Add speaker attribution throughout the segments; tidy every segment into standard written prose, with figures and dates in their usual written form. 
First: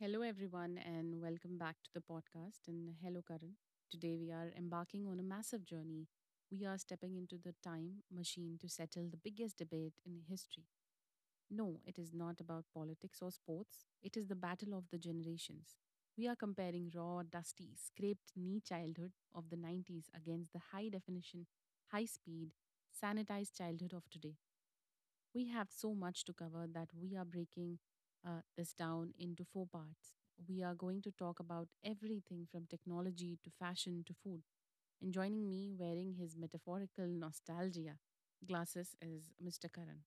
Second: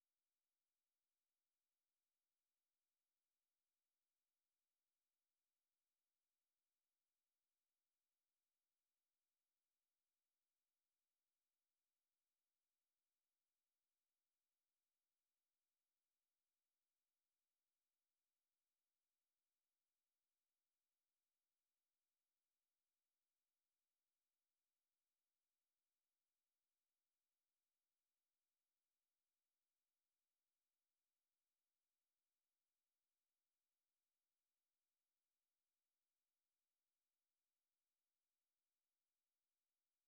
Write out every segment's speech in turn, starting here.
Speaker 1: Hello, everyone, and welcome back to the podcast. And hello, Karan. Today, we are embarking on a massive journey. We are stepping into the time machine to settle the biggest debate in history. No, it is not about politics or sports, it is the battle of the generations. We are comparing raw, dusty, scraped knee childhood of the 90s against the high definition, high speed, sanitized childhood of today. We have so much to cover that we are breaking this down into four parts. We are going to talk about everything from technology to fashion to food. And joining me wearing his metaphorical nostalgia glasses is Mr. Karan.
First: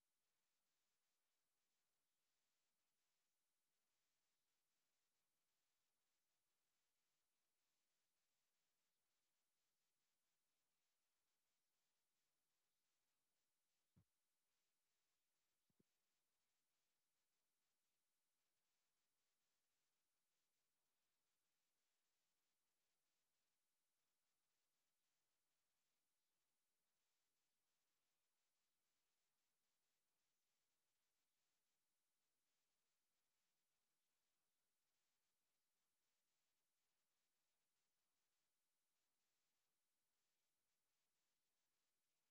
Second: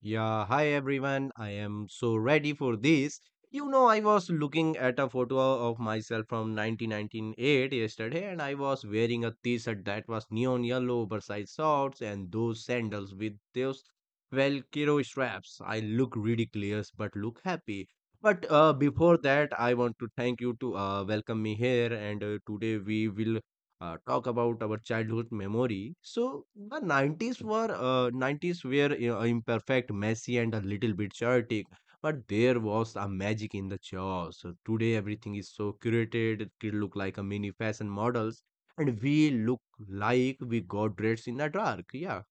Speaker 2: Yeah, hi everyone. I am so ready for this. You know, I was looking at a photo of myself from 1998 yesterday, and I was wearing a t-shirt that was neon yellow, oversized shorts, and those sandals with those Velcro straps. I look ridiculous, but look happy. But before that, I want to thank you to welcome me here, and today we will talk about our childhood memory. So the 90s were imperfect, messy, and a little bit chaotic. But there was a magic in the chaos. So today everything is so curated. It could look like a mini fashion models, and we look like we got dressed in the dark. Yeah,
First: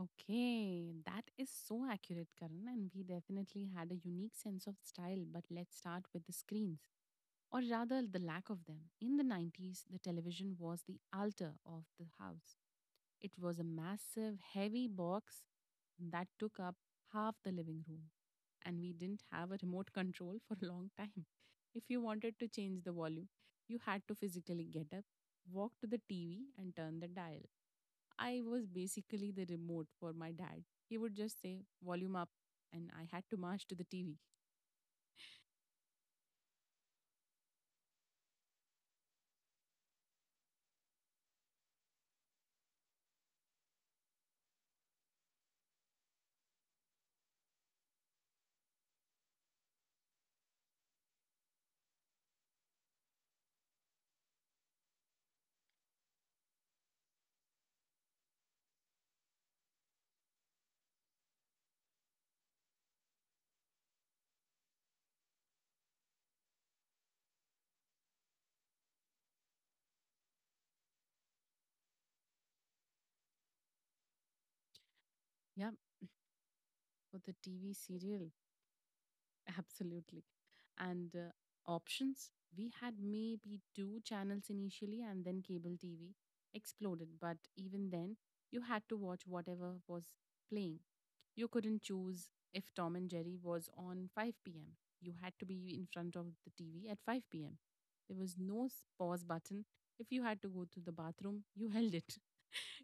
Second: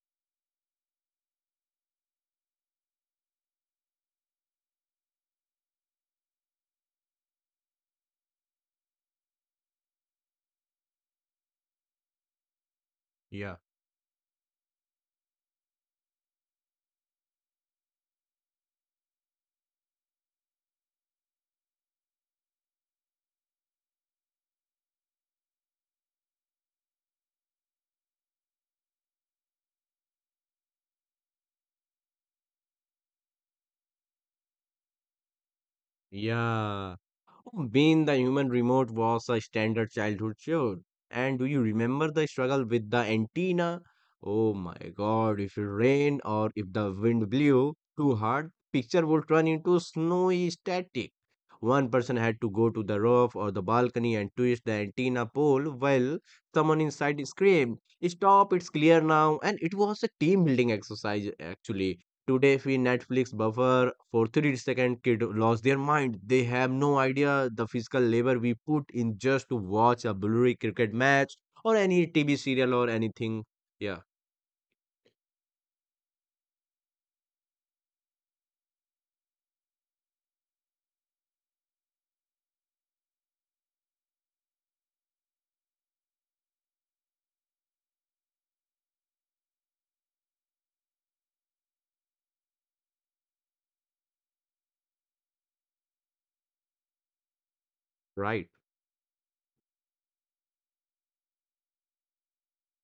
Speaker 1: Okay, that is so accurate, Karan. And we definitely had a unique sense of style, but let's start with the screens or rather the lack of them. In the 90s, the television was the altar of the house. It
Speaker 2: yeah,
Speaker 1: was a massive, heavy box that took up half the living room, and we didn't have a remote control for a long time. If you wanted to change the volume, you had to physically get up, walk to the TV, and turn the dial. I was basically the remote for my dad. He would just say, "Volume up," and I had to march to the TV.
Speaker 2: yeah. Being the human remote was a standard childhood chore. And do you remember the struggle with the antenna? Oh my God, if it rained or if the wind blew too hard, picture would turn into snowy static. One person had to go to the roof or the balcony and twist the antenna pole while someone inside screamed, Stop, it's clear now. And it was a team building exercise actually. Today, if we Netflix buffer for 30 second, kid lost their mind. They have no idea the physical labor we put in just to watch a blurry cricket match or any TV serial or anything. Yeah,
Speaker 1: Yeah, for the TV serial. Absolutely. And options, we had maybe two channels initially, and then cable TV exploded. But even then, you had to watch whatever was playing. You couldn't choose if Tom and Jerry was on 5 p.m. You had to be in front of the TV at 5 p.m. There was
Speaker 2: right.
Speaker 1: no pause button. If you had to go to the bathroom, you held it.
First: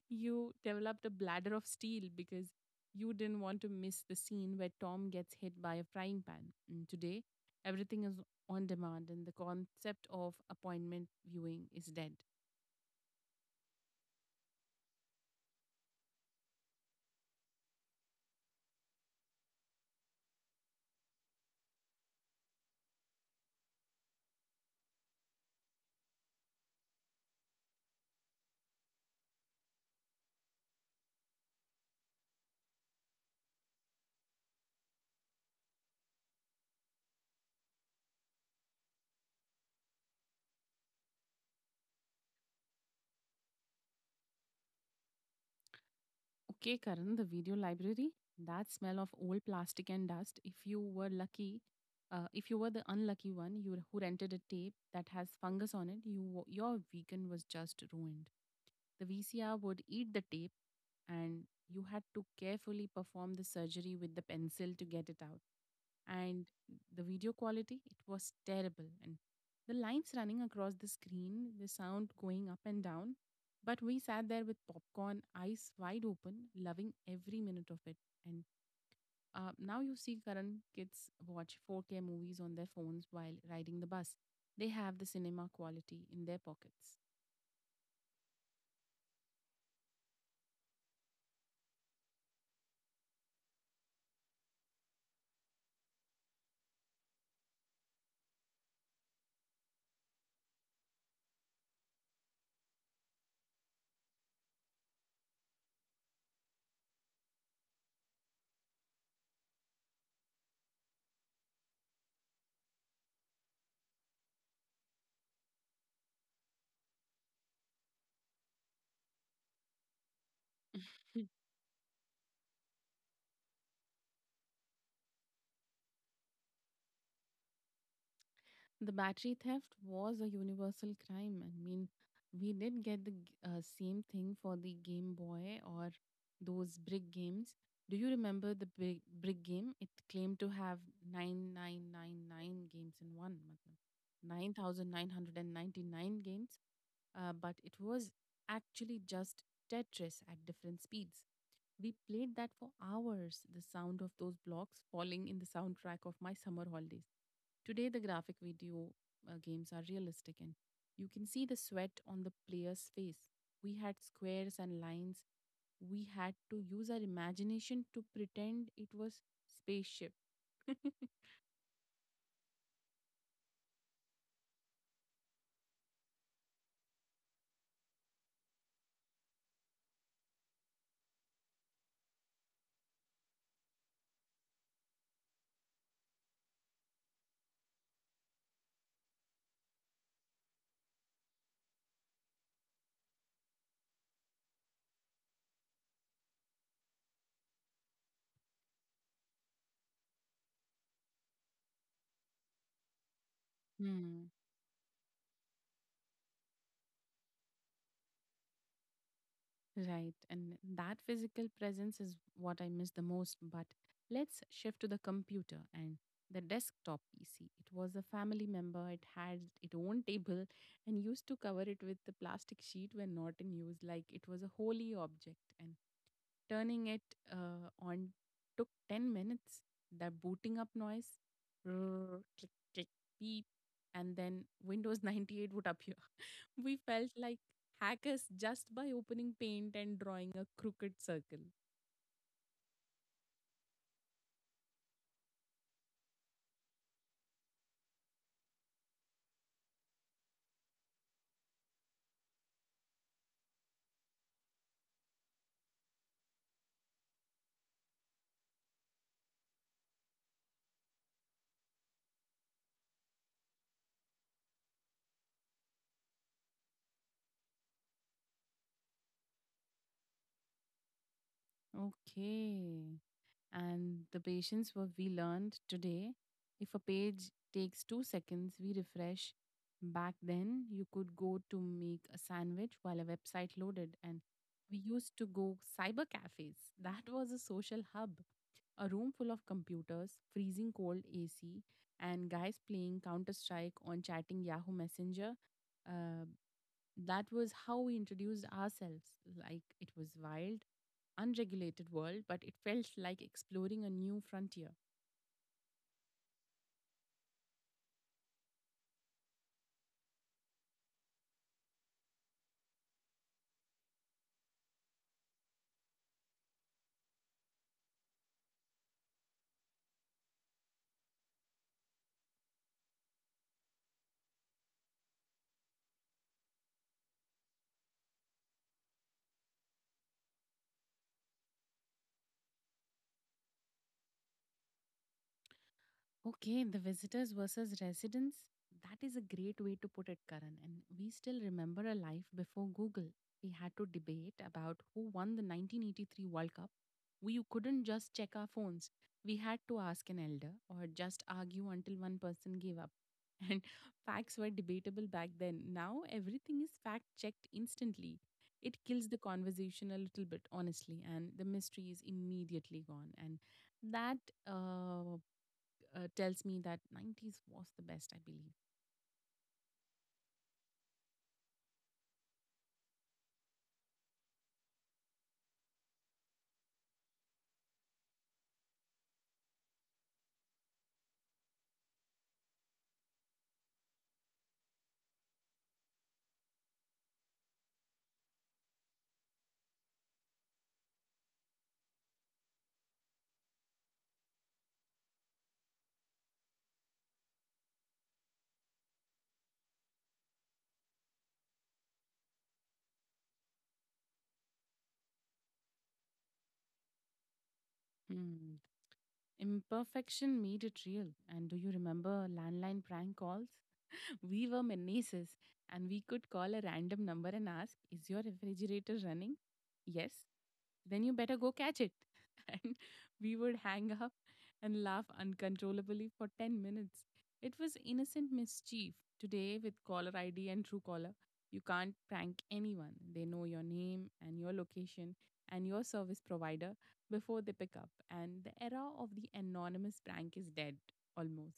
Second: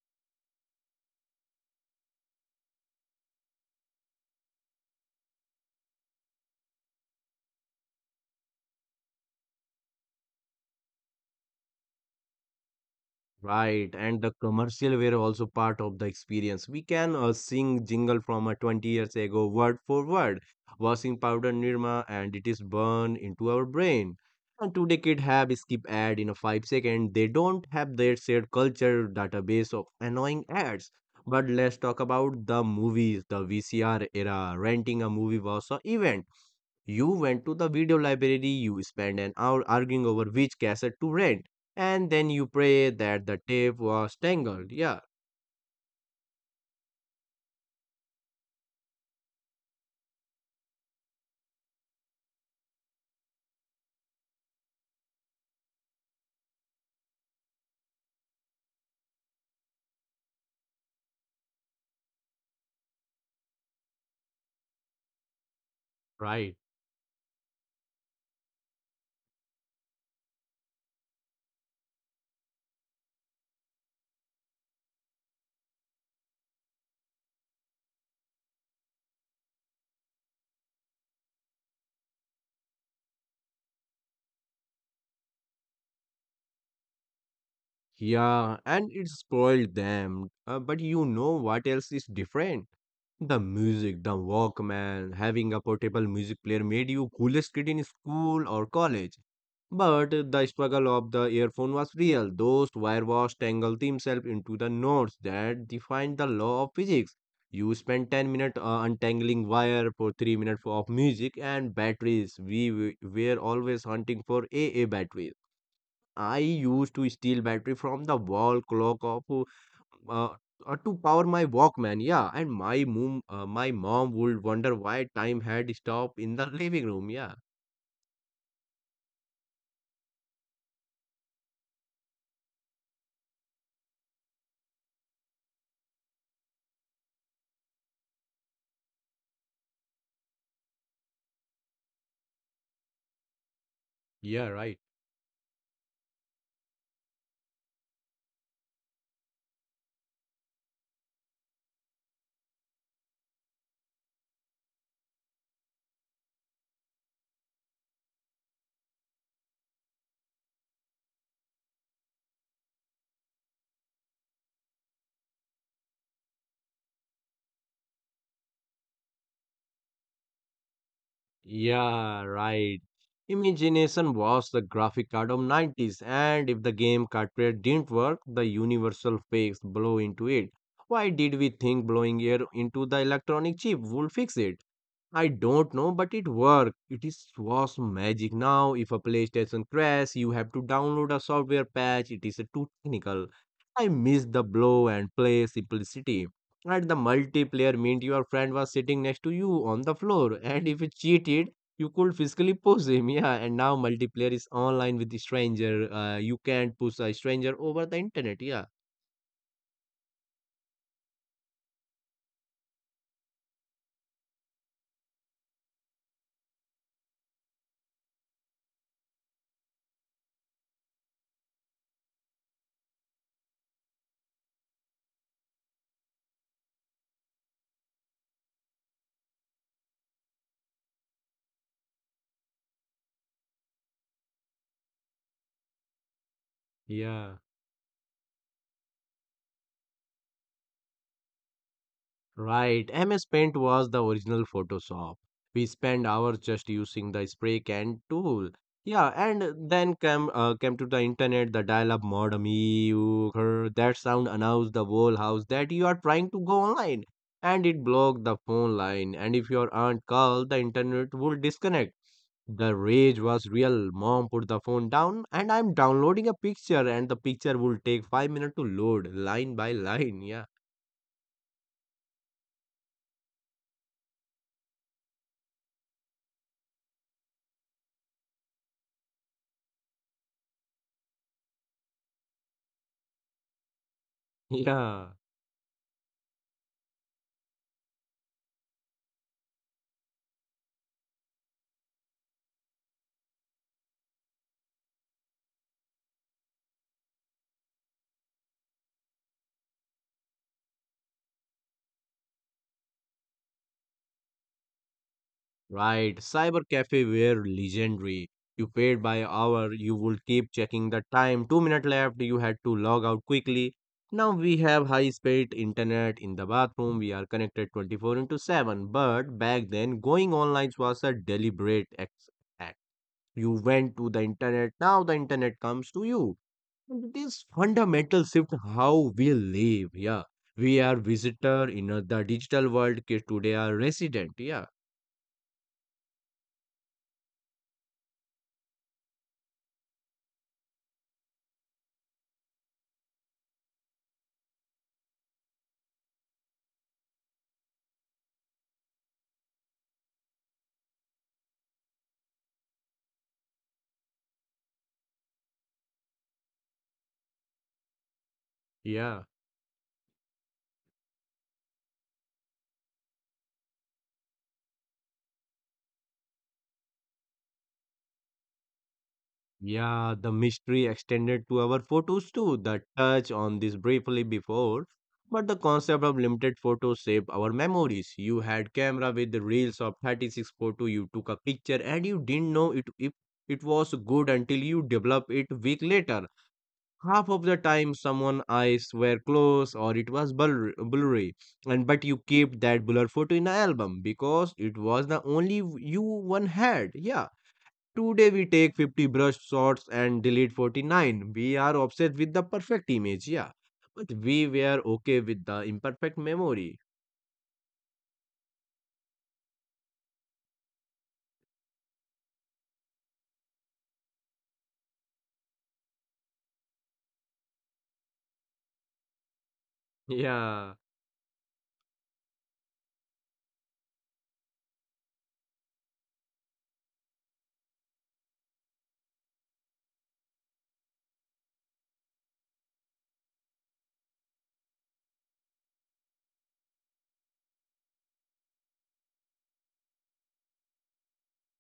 Speaker 1: You developed a bladder of steel because you didn't want to miss the scene where Tom gets hit by a frying pan. And today, everything is on demand, and the concept of appointment viewing is dead.
Speaker 2: Right, and the commercial were also part of the experience. We can sing jingle from 20 years ago, word for word, washing powder Nirma, and it is burned into our brain. And today kid have skip ad in a 5 second. They don't have their shared culture database of annoying ads. But let's talk about the movies, the VCR era. Renting a movie was an event, you went to the video library, you spent an hour arguing over which cassette to rent, and then you pray that the tape was tangled. Yeah,
Speaker 1: Okay, Karan, the video library, that smell of old plastic and dust. If you were the unlucky one you who rented a tape that has fungus on it, your weekend was just ruined. The VCR would eat the tape, and you had to carefully perform the surgery with the pencil to get it out. And
Speaker 2: right.
Speaker 1: the video quality, it was terrible. And the lines running across the screen, the sound going up and down, but we sat there with popcorn, eyes wide open, loving every minute of it. And now you see current kids watch 4K movies on their phones while riding the bus. They have the cinema quality in their pockets.
Speaker 2: Yeah, and it spoiled them. But you know what else is different? The music, the Walkman, having a portable music player made you coolest kid in school or college. But the struggle of the earphone was real. Those wirewash tangled themselves into the knots that defined the law of physics. You spent 10 minutes untangling wire for 3 minutes of music and batteries. We were always hunting for AA batteries. I used to steal battery from the wall clock of uh, to power my Walkman. Yeah, and my mom would wonder why time had stopped in the living room. Yeah,
Speaker 1: The battery theft was a universal crime. I mean, we did get the same thing for the Game Boy or those brick games. Do you remember the brick game? It claimed to have 9999 games in one, matlab
Speaker 2: yeah, right.
Speaker 1: 9999 games, but it was actually just Tetris at different speeds. We played that for hours, the sound of those blocks falling in the soundtrack of my summer holidays. Today, the graphic video games are realistic and you can see the sweat on the player's face. We had squares and lines. We had to use our imagination to pretend it was spaceship.
Speaker 2: Yeah, right. Imagination was the graphic card of 90s, and if the game cartridge didn't work, the universal fakes blow into it. Why did we think blowing air into the electronic chip would fix it? I don't know, but it worked. It is was magic. Now, if a PlayStation crash, you have to download a software patch. It is too technical. I miss the blow and play simplicity. At the multiplayer meant your friend was sitting next to you on the floor, and if you cheated, you could physically push him. Yeah, and now multiplayer is online with the stranger. You can't push a stranger over the internet. Yeah.
Speaker 1: Right. And that physical presence is what I miss the most. But let's shift to the computer and the desktop PC. It was a family member, it had its own table and used to cover it with the plastic sheet when not in use, like it was a holy object. And turning it on took 10 minutes. That booting up noise, click, click, beep. And then Windows 98 would appear. We felt
Speaker 2: Yeah.
Speaker 1: like hackers just by opening paint and drawing a crooked circle.
Speaker 2: Right, MS Paint was the original Photoshop. We spent hours just using the spray can tool. Yeah, and then came to the internet, the dial-up modem. Ew, grr, that sound announced the whole house that you are trying to go online, and it blocked the phone line. And if your aunt called, the internet would disconnect. The rage was real. Mom, put the phone down, and I'm downloading a picture, and the picture will take 5 minutes to load, line by line. Yeah,
Speaker 1: Okay. And the patience what we learned today, if a page takes 2 seconds, we refresh. Back then, you could go to make a sandwich while a website loaded, and we
Speaker 2: yeah.
Speaker 1: used to go cyber cafes. That was a social hub, a room full of computers, freezing cold AC, and guys playing Counter Strike on chatting Yahoo Messenger. Uh, that was how we introduced ourselves. Like it was wild, unregulated world, but it felt like exploring a new frontier.
Speaker 2: Right, cyber cafe were legendary. You paid by hour, you would keep checking the time. 2 minutes left, you had to log out quickly. Now we have high speed internet in the bathroom, we are connected 24 into 7. But back then, going online was a deliberate act. You went to the internet, now the internet comes to you. And this fundamental shift how we live, yeah. We are visitor in the digital world, kids today are resident, yeah,
Speaker 1: Okay, the visitors versus residents. That is a great way to put it, Karan. And we still remember a life before Google. We had to debate about who won the 1983 World Cup. We couldn't just check our phones. We had to ask an elder or just argue until one person gave up. And facts were debatable back then. Now everything is fact checked instantly. It kills the
Speaker 2: yeah.
Speaker 1: conversation a little bit, honestly, and the mystery is immediately gone. And that uh, tells me that 90s was the best, I believe.
Speaker 2: Yeah, the mystery extended to our photos too, the touch on this briefly before. But the concept of limited photos saved our memories. You had camera with the reels of 36 photo, you took a picture and you didn't know it if it was good until you develop it week later. Half of the time someone eyes were closed or it was blurry. And but you kept that blur photo in an album because it was the only you one had. Yeah. Today we take 50 brush shots and delete 49. We are obsessed with the perfect image, yeah. But we were okay with the imperfect memory.
Speaker 1: Mm. Imperfection made it real. And do you remember landline prank calls? We were menaces and we could call a random number and ask, "Is your refrigerator running?" "Yes."
Speaker 2: Yeah.
Speaker 1: "Then you better go catch it." And we would hang up and laugh uncontrollably for 10 minutes. It was innocent mischief. Today, with caller ID and true caller, you can't prank anyone. They know your name and your location and your service provider before they pick up. And the era of the anonymous prank is dead almost.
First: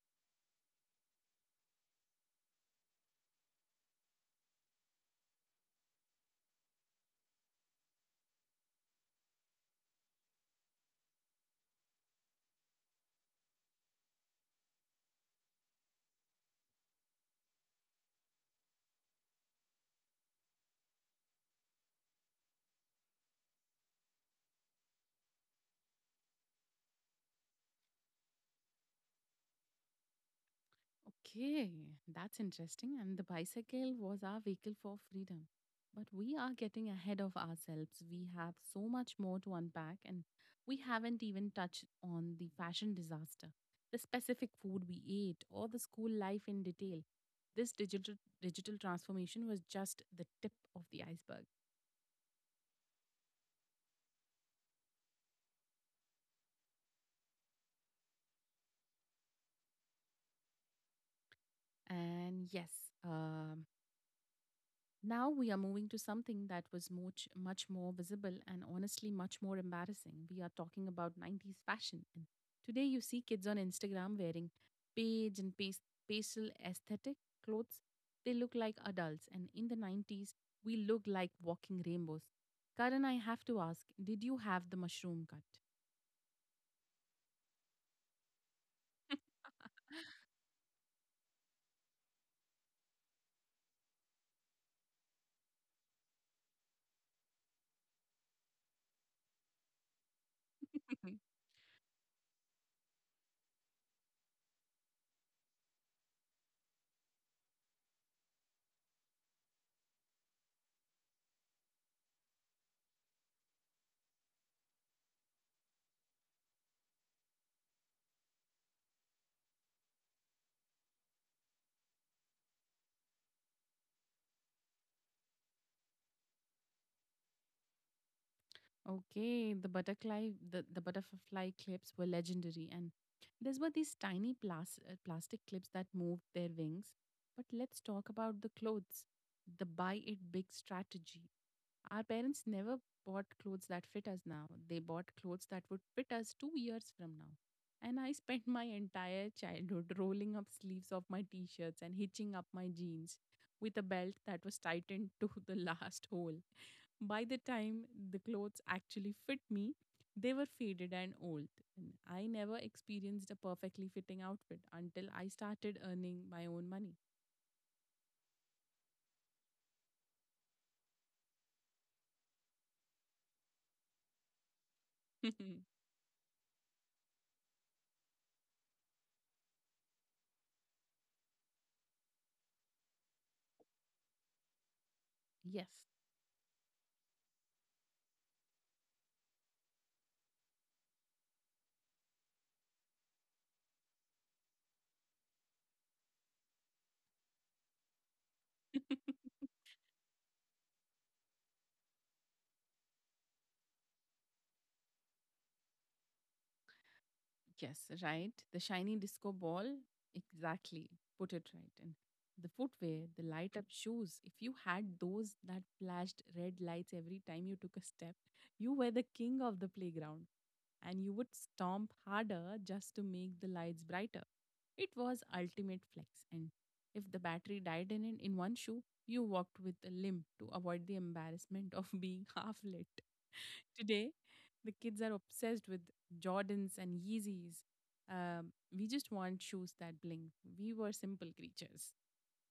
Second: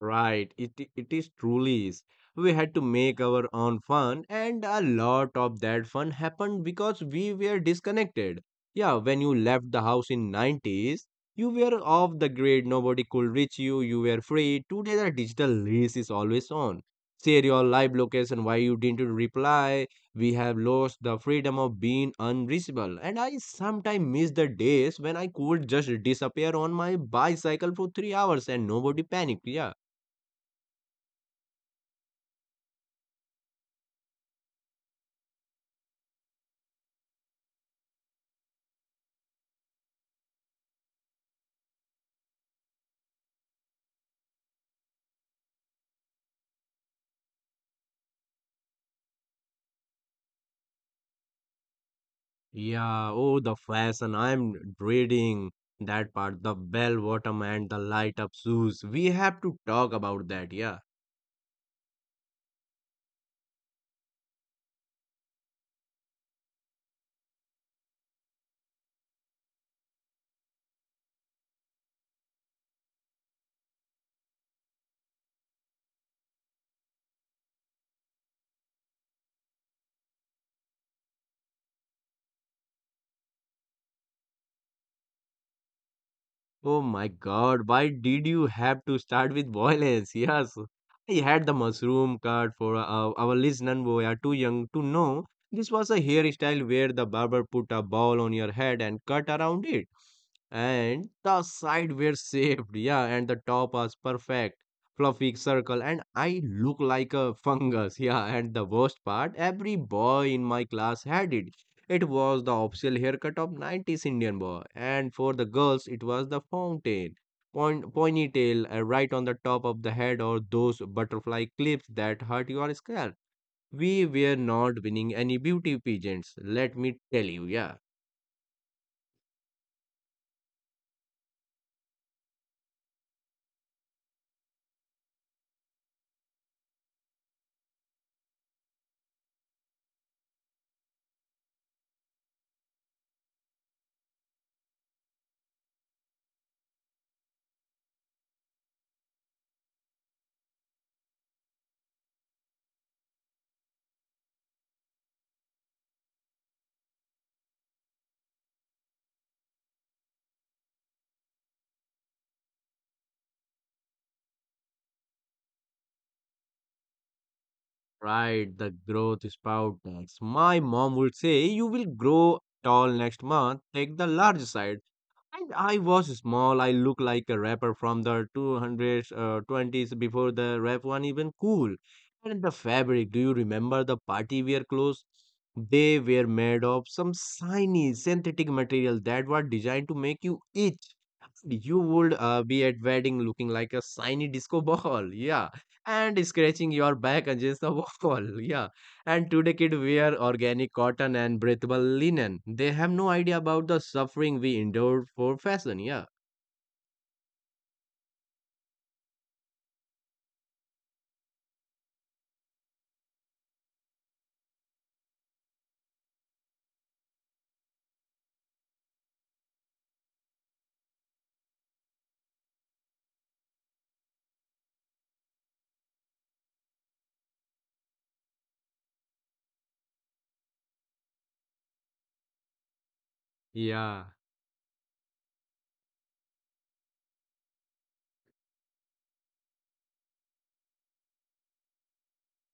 Speaker 2: Right, it is truly is. We had to make our own fun, and a lot of that fun happened because we were disconnected. Yeah, when you left the house in 90s, you were off the grid, nobody could reach you, you were free. Today, the digital race is always on. Share your live location, why you didn't reply. We have lost the freedom of being unreachable, and I sometimes miss the days when I could just disappear on my bicycle for 3 hours and nobody panicked. Yeah.
Speaker 1: Okay, that's interesting. And the bicycle was our vehicle for freedom. But we are getting ahead of ourselves. We have so much more to unpack, and we haven't even touched on the fashion disaster, the specific food we ate, or the school life in detail. This digital transformation was just the tip of the iceberg.
Speaker 2: Yeah, oh, the fashion. I'm dreading that part. The bell bottom and the light up shoes. We have to talk about that. Yeah.
Speaker 1: And yes, um now we are moving to something that was much, much more visible and honestly much more embarrassing. We are talking about 90s fashion. And today you see kids on Instagram wearing beige and pastel aesthetic clothes. They look like adults. And in the 90s, we look like walking rainbows. Karan, I have to ask, did you have the mushroom cut?
Speaker 2: Oh my God, why did you have to start with violence? Yes, I had the mushroom cut for our listeners who are too young to know. This was a hairstyle where the barber put a ball on your head and cut around it. And the side were shaved, yeah, and the top was perfect, fluffy circle, and I look like a fungus, yeah. And the worst part, every boy in my class had it. It was the official haircut of 90s Indian boy, and for the girls, it was the fountain, point, ponytail right on the top of the head, or those butterfly clips that hurt your scalp. We were not winning any beauty pageants, let me tell you, yeah.
Speaker 1: Okay, the butterfly clips were legendary, and these tiny plastic clips that moved their wings. But let's talk about the clothes, the buy it big strategy. Our parents never bought clothes that fit us now. They bought clothes that would fit us 2 years from now. And I spent my entire childhood rolling up sleeves of my t shirts and hitching up my jeans with a belt that was tightened to the last hole. By the time the clothes actually fit me, they were faded and old. And I never experienced a perfectly fitting outfit until I started earning my own money.
Speaker 2: Right, the growth spout tax. My mom would say, You will grow tall next month, take the large side. And I was small. I looked like a rapper from the 20s before the rap one even cool. And the fabric, do you remember the party wear clothes?
Speaker 1: Yes.
Speaker 2: They were made of some shiny synthetic material that were designed to make you itch. You would be at wedding looking like a shiny disco ball, yeah, and scratching your back against the wall, yeah. And today kids wear organic cotton and breathable linen. They have no idea about the suffering we endured for fashion, yeah.
Speaker 1: Yes, right. The shiny disco ball. Exactly. Put it right. And the footwear, the light up shoes. If you had those that flashed red lights every time you took a step, you were the king of the playground and you would stomp harder just to make the lights brighter. It was ultimate flex, and if the battery died in one shoe, you walked with a limp to avoid the embarrassment of being half lit.
Speaker 2: Yeah.
Speaker 1: Today, the kids are obsessed with Jordans and Yeezys. We just want shoes that blink. We were simple creatures.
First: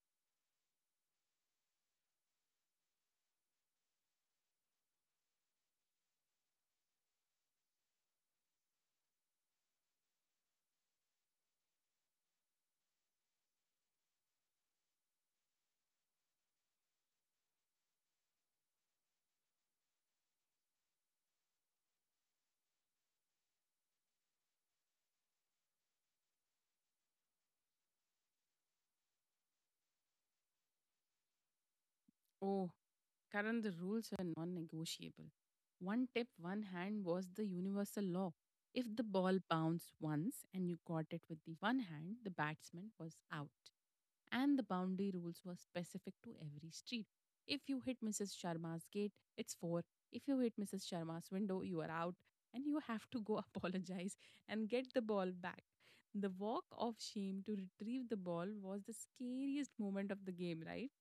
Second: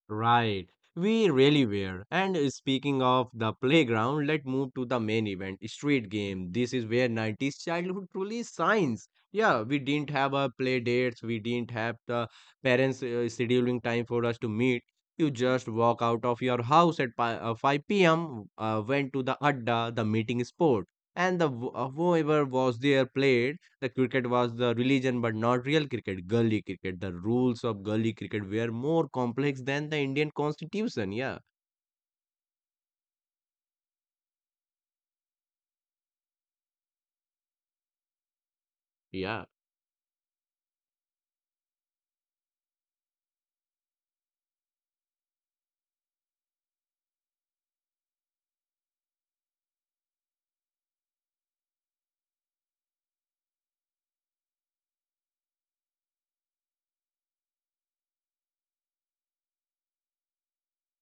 Speaker 2: Right, we really were. And speaking of the playground, let's move to the main event, street game. This is where 90s childhood truly shines. Yeah, we didn't have a play dates, we didn't have the parents scheduling time for us to meet. You just walk out of your house at 5 p.m., went to the adda, the meeting spot, and the whoever was there played. The cricket was the religion, but not real cricket. Gully cricket. The rules of gully cricket were more complex than the Indian constitution. Yeah,
Speaker 1: Oh, Karan, the rules were non negotiable. One tip, one hand was the universal law. If the ball
Speaker 2: yeah.
Speaker 1: bounced once and you caught it with the one hand, the batsman was out. And the boundary rules were specific to every street. If you hit Mrs. Sharma's gate, it's four. If you hit Mrs. Sharma's window, you are out and you have to go apologize and get the ball back. The walk of shame to retrieve the ball was the scariest moment of the game, right?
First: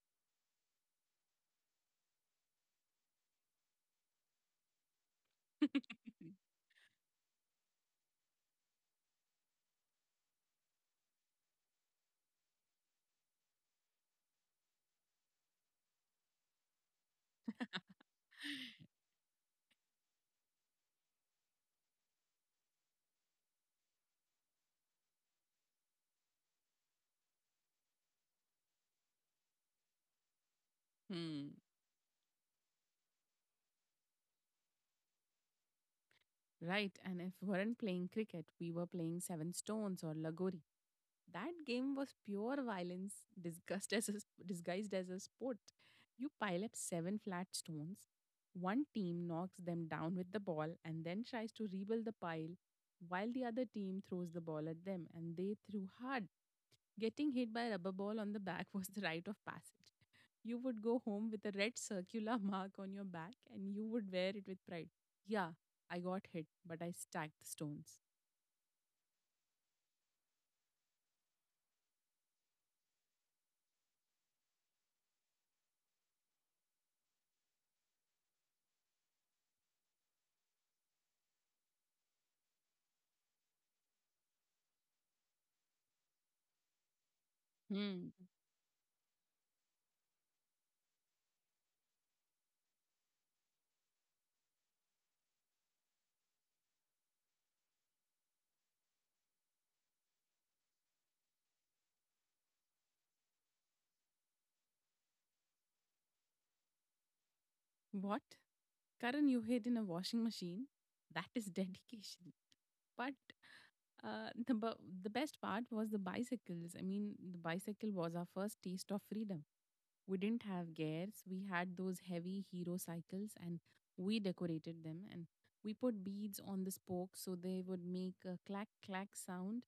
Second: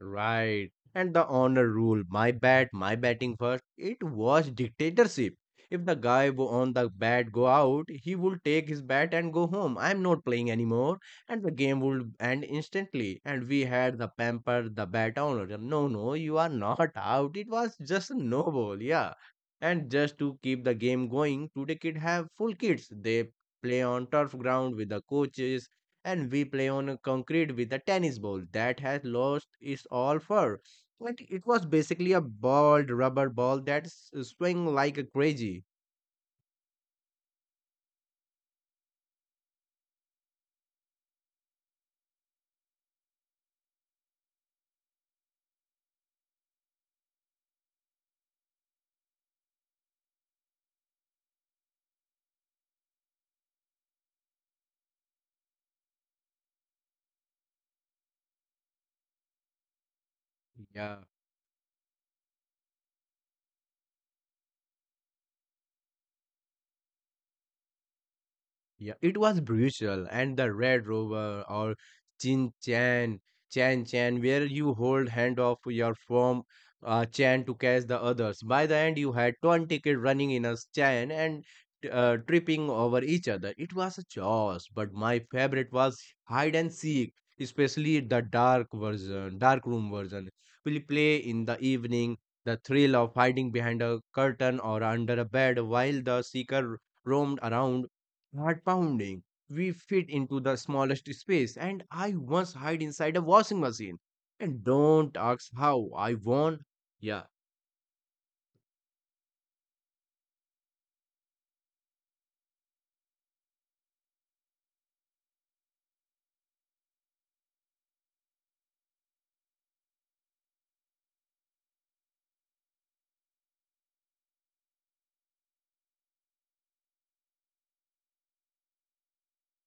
Speaker 2: Right. And the honor rule, my bat, my batting first, it was dictatorship. If the guy on the bat go out, he would take his bat and go home. I'm not playing anymore. And the game would end instantly. And we had the pamper, the bat owner. No, no, you are not out. It was just a no ball, yeah. And just to keep the game going, today kid have full kits. They play on turf ground with the coaches and we play on a concrete with a tennis ball that has lost its all fur. Like it
Speaker 1: Hmm.
Speaker 2: was basically a bald rubber ball that swing like a crazy.
Speaker 1: Right. And if we weren't playing cricket, we were playing Seven Stones or Lagori. That game was pure violence disguised as a sport. You pile up seven flat stones. One team knocks them down with the ball and then tries to rebuild the pile while the other team throws the ball at them and they threw hard. Getting hit by a rubber ball on the back was the rite of passage. You would
Speaker 2: Yeah.
Speaker 1: go home with a red circular mark on your back and you would wear it with pride. Yeah, I got hit, but I stacked the stones.
Speaker 2: Yeah, it was brutal. And the Red Rover or Chin Chan, Chan Chan, where you hold hand of your firm Chan to catch the others. By the end, you had 20 kids running in a Chan and tripping over each other. It was a chaos, but my favorite was hide and seek, especially
Speaker 1: Hmm.
Speaker 2: the dark version, dark room version. We play in the evening. The thrill of hiding behind a curtain or under a bed while the seeker roamed around heart pounding. We fit into the smallest space, and I once hide inside a washing machine. And don't ask how I won. Yeah,
Speaker 1: What? Karan, you hid in a washing machine? That is dedication. But the best part was the bicycles. I mean, the bicycle was our first taste of freedom. We didn't have gears. We had those heavy hero cycles and we decorated them and we put beads on the spokes so they would make a clack clack sound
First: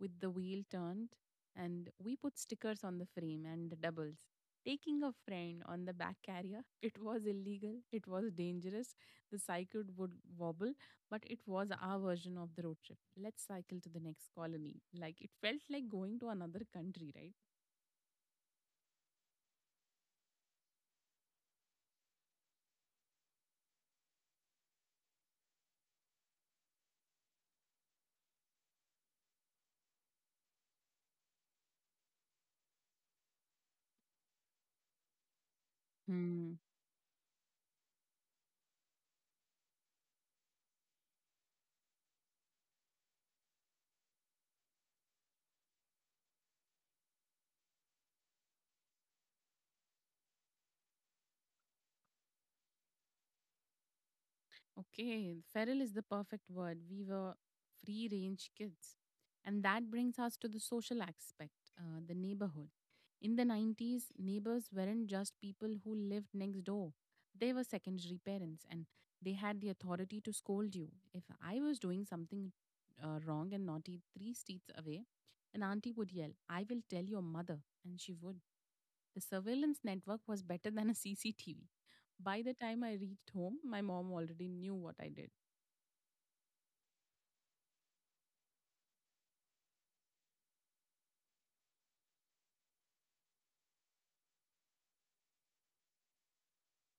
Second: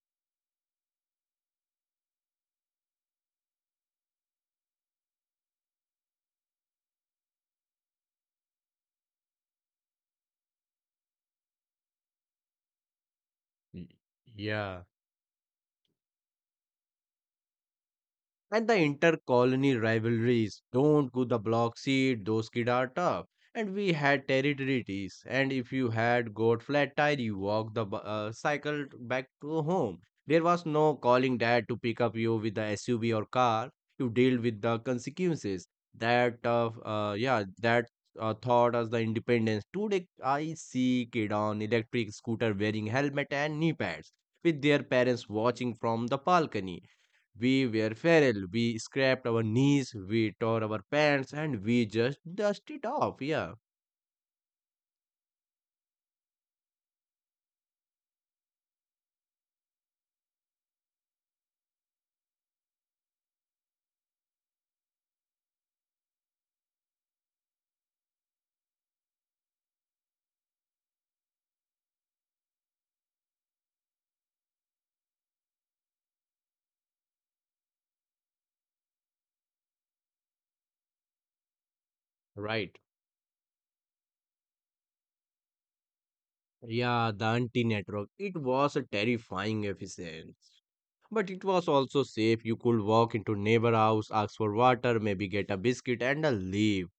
Speaker 1: with the wheel turned and we put stickers on the frame and the doubles. Taking a friend on the back carrier, it was illegal, it was dangerous, the cycle would wobble, but it was our version of the road trip. Let's cycle
Speaker 2: Y-
Speaker 1: to the next colony.
Speaker 2: Yeah.
Speaker 1: Like it felt like going to another country,
Speaker 2: And the inter-colony rivalries. Don't go the block seat, those kids are tough. And we had territories. And if you had got flat tire, you walked the cycle back to home. There was no calling dad to pick up you with the SUV or car. You deal with the consequences. That
Speaker 1: right?
Speaker 2: uh, uh yeah, that uh, thought as the independence. Today I see kid on electric scooter wearing helmet and knee pads with their parents watching from the balcony, we were feral. We scraped our knees, we tore our pants, and we just dust it off. Yeah,
Speaker 1: Okay, feral is the perfect word. We were free range kids. And that brings us to the social aspect, the neighborhood. In the 90s, neighbors weren't just people who lived next door, they were secondary parents and they had the authority to scold you. If I was doing something wrong and naughty three streets away, an auntie would yell, I will tell your mother. And she would. The surveillance network was better than a CCTV. By the
Speaker 2: right.
Speaker 1: time I reached home, my mom already knew what I did.
Speaker 2: Yeah, the anti network. It was a terrifying efficiency. But it was also safe. You could walk into neighbor house, ask for water, maybe get a biscuit and a leave.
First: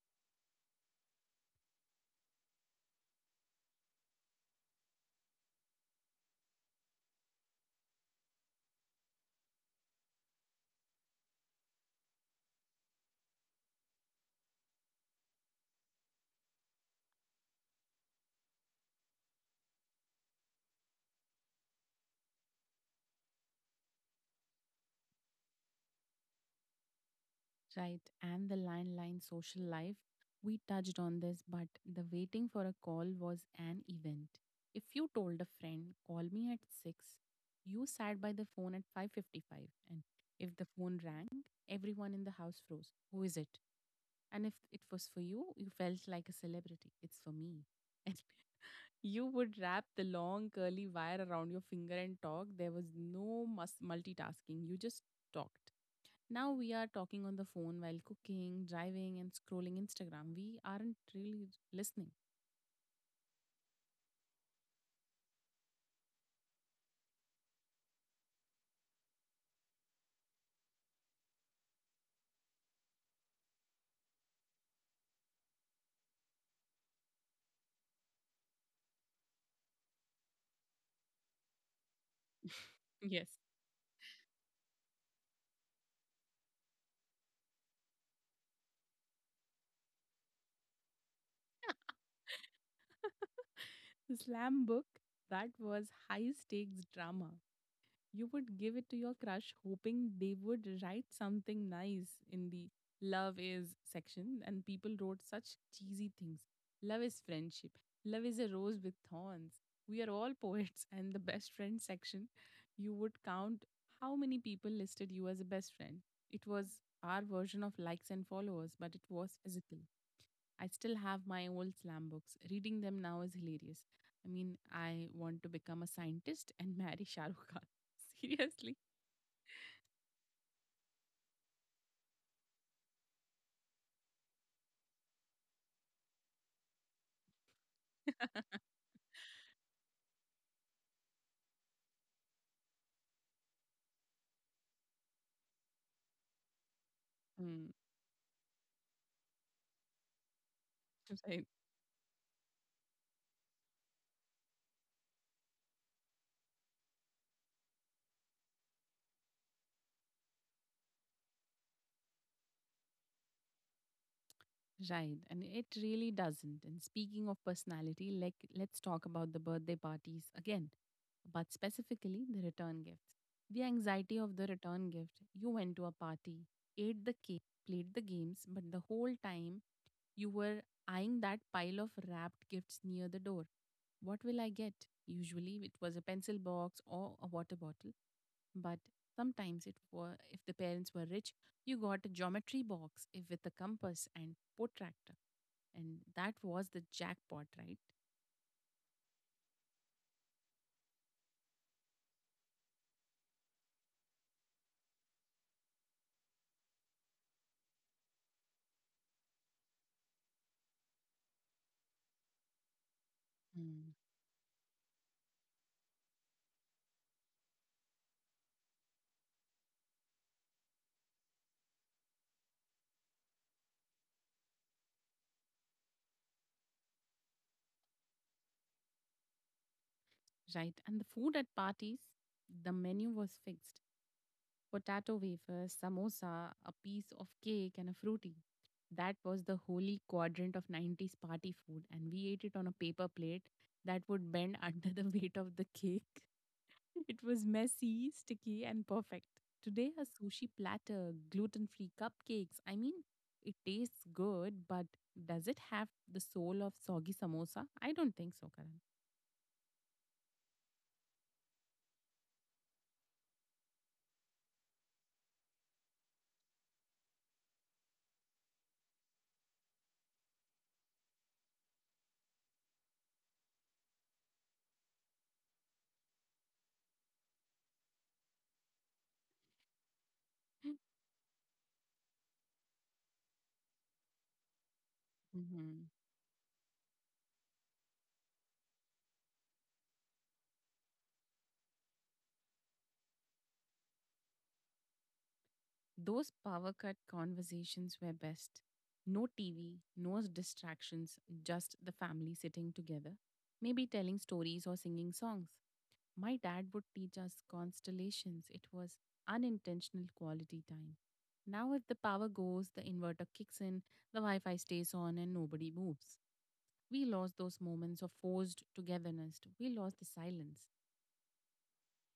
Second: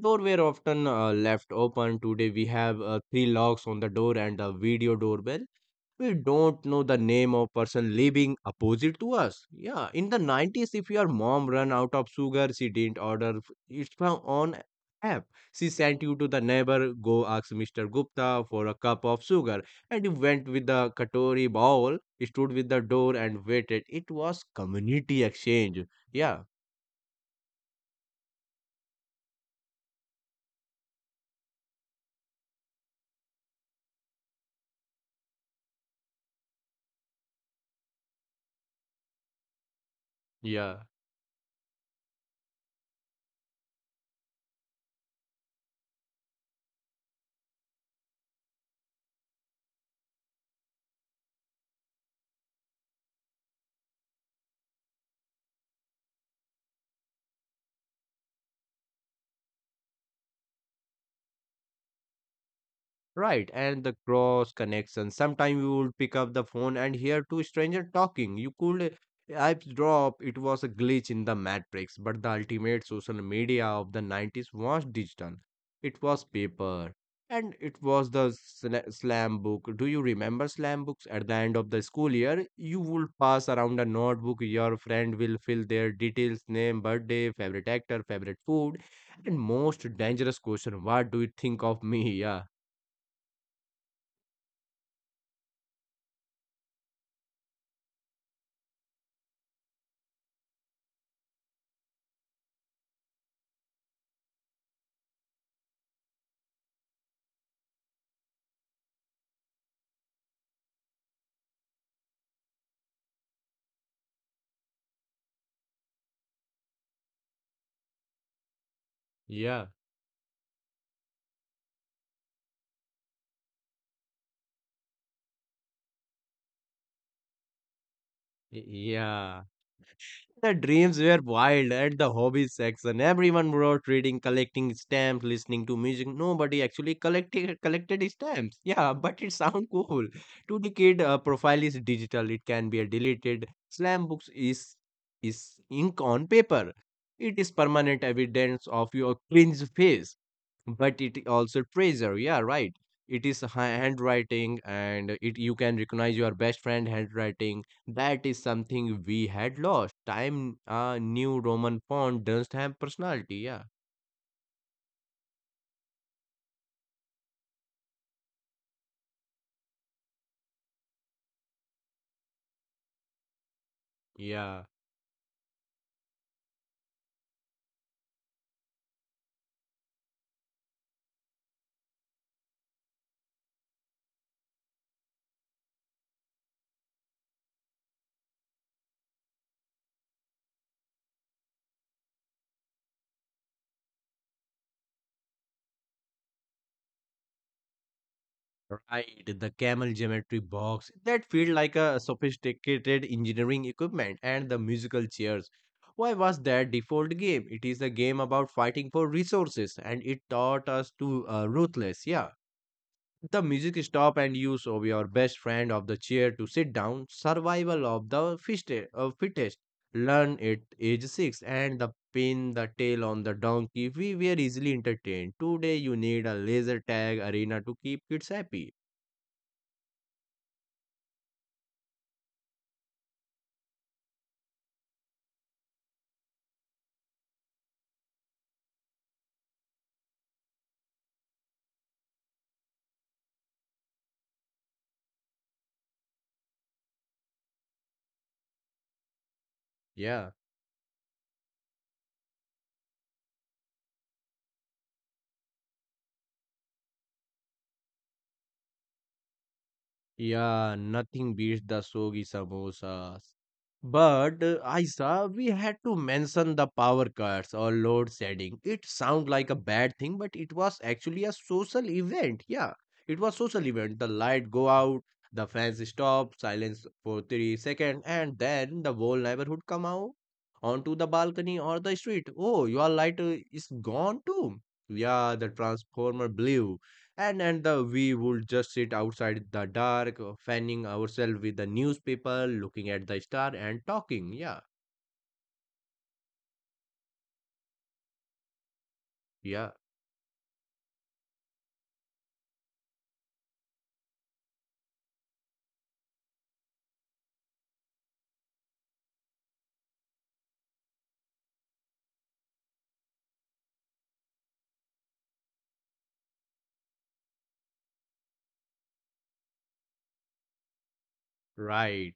Speaker 2: Door were often left open. Today we have three locks on the door and a video doorbell. We don't know the name of person living opposite to us. Yeah, in the 90s, if your mom ran out of sugar, she didn't order it from on app. She sent you to the neighbor. Go ask Mr. Gupta for a cup of sugar. And you went with the katori bowl, stood with the door and waited. It was community exchange. Yeah,
Speaker 1: Right, and the landline social life. We touched on this, but the waiting for a call was an event. If you told a friend, "Call me at 6," you sat by the phone at 5:55, and if the
Speaker 2: yeah.
Speaker 1: phone rang, everyone in the house froze. Who is it? And if it was for you, you felt like a celebrity. It's for me. And you would wrap the long curly wire around your finger and talk. There was no multitasking. You just talked. Now we are talking on the phone while cooking, driving, and scrolling Instagram. We aren't really listening.
Speaker 2: Right, and the cross connection. Sometime you would pick up the phone and hear two strangers talking. You could apps drop. It was a glitch in the matrix, but the ultimate social media of the 90s was digital. It was paper. And it was the slam book. Do you remember slam books? At the end of the school year, you would
Speaker 1: Yes.
Speaker 2: pass around a notebook. Your friend will fill their details: name, birthday, favorite actor, favorite food, and most dangerous question. What do you think of me? Yeah.
Speaker 1: Slam book, that was high stakes drama. You would give it to your crush hoping they would write something nice in the love is section, and people wrote such cheesy things. Love is friendship. Love is a rose with thorns. We are all poets. And the best friend section, you would count how many people listed you as a best friend. It was our version of likes and followers, but it was
Speaker 2: Yeah,
Speaker 1: physical. I still have my old slam books. Reading them now is hilarious. I mean, I want to become a scientist and marry Shah Rukh Khan. Seriously.
Speaker 2: y- yeah. The dreams were wild at the hobbies section. Everyone wrote reading, collecting stamps, listening to music. Nobody actually collected stamps. Yeah, but it sound cool. To the kid, profile is digital. It can be deleted. Slam books is ink on paper. It is
Speaker 1: Hmm.
Speaker 2: permanent evidence of your cringe face. But it
Speaker 1: Right.
Speaker 2: also treasure. Yeah, right. It is handwriting, and it you can recognize your best friend handwriting. That is something we had lost. Time, new Roman font doesn't have personality. Yeah,
Speaker 1: Right, and it really doesn't. And speaking of personality, like let's talk about the birthday parties again, but specifically the return gifts. The anxiety of the
Speaker 2: yeah,
Speaker 1: return gift. You went to a party, ate the cake, played the games, but the whole time you were eyeing that pile of wrapped gifts near the door. What will I get? Usually it was a pencil box or a water bottle, but sometimes it were, if the parents were rich, you got a geometry box if with a compass and protractor. And that was the jackpot, right?
Speaker 2: right. The camel geometry box that feel like a sophisticated engineering equipment, and the musical chairs. Why was that default game? It is a game about fighting for resources, and it taught us to ruthless. Yeah. The music
Speaker 1: Mm.
Speaker 2: stop and use of your best friend of the chair to sit down. Survival of the fittest. Fittest. Learn at age six and the pin the tail on the donkey. We were easily entertained. Today you need a laser tag arena to keep kids happy.
Speaker 1: Right. And the food at parties, the menu was fixed. Potato wafers, samosa, a piece of cake, and a fruity. That was the holy quadrant of 90s party food. And we ate it on a paper plate that would bend under the weight of the cake. It was messy, sticky, and perfect. Today, a
Speaker 2: Yeah.
Speaker 1: sushi platter, gluten free cupcakes. I mean, it tastes good, but does it have the soul of soggy samosa? I don't think so, Karan.
Speaker 2: Yeah, nothing beats the Sogi samosas. But Aisa, we had to mention the power cuts or load shedding. It sounds like a bad thing, but it was actually a social event. Yeah, it was social event. The light go out, the fans stop, silence for 3 seconds, and then the whole neighborhood come out onto the balcony or the street. Oh, your light is gone too. Yeah, the
Speaker 1: Hmm.
Speaker 2: transformer blew, and the we would just sit outside the dark fanning ourselves with the newspaper, looking at the star and talking. Yeah,
Speaker 1: Those power cut conversations were best. No
Speaker 2: yeah,
Speaker 1: TV, no distractions, just the family sitting together, maybe telling stories or singing songs. My dad would teach us constellations. It was unintentional quality time. Now, if the power goes, the inverter kicks in, the Wi Fi stays on, and nobody moves. We lost those moments of forced togetherness. We lost the silence.
Speaker 2: right.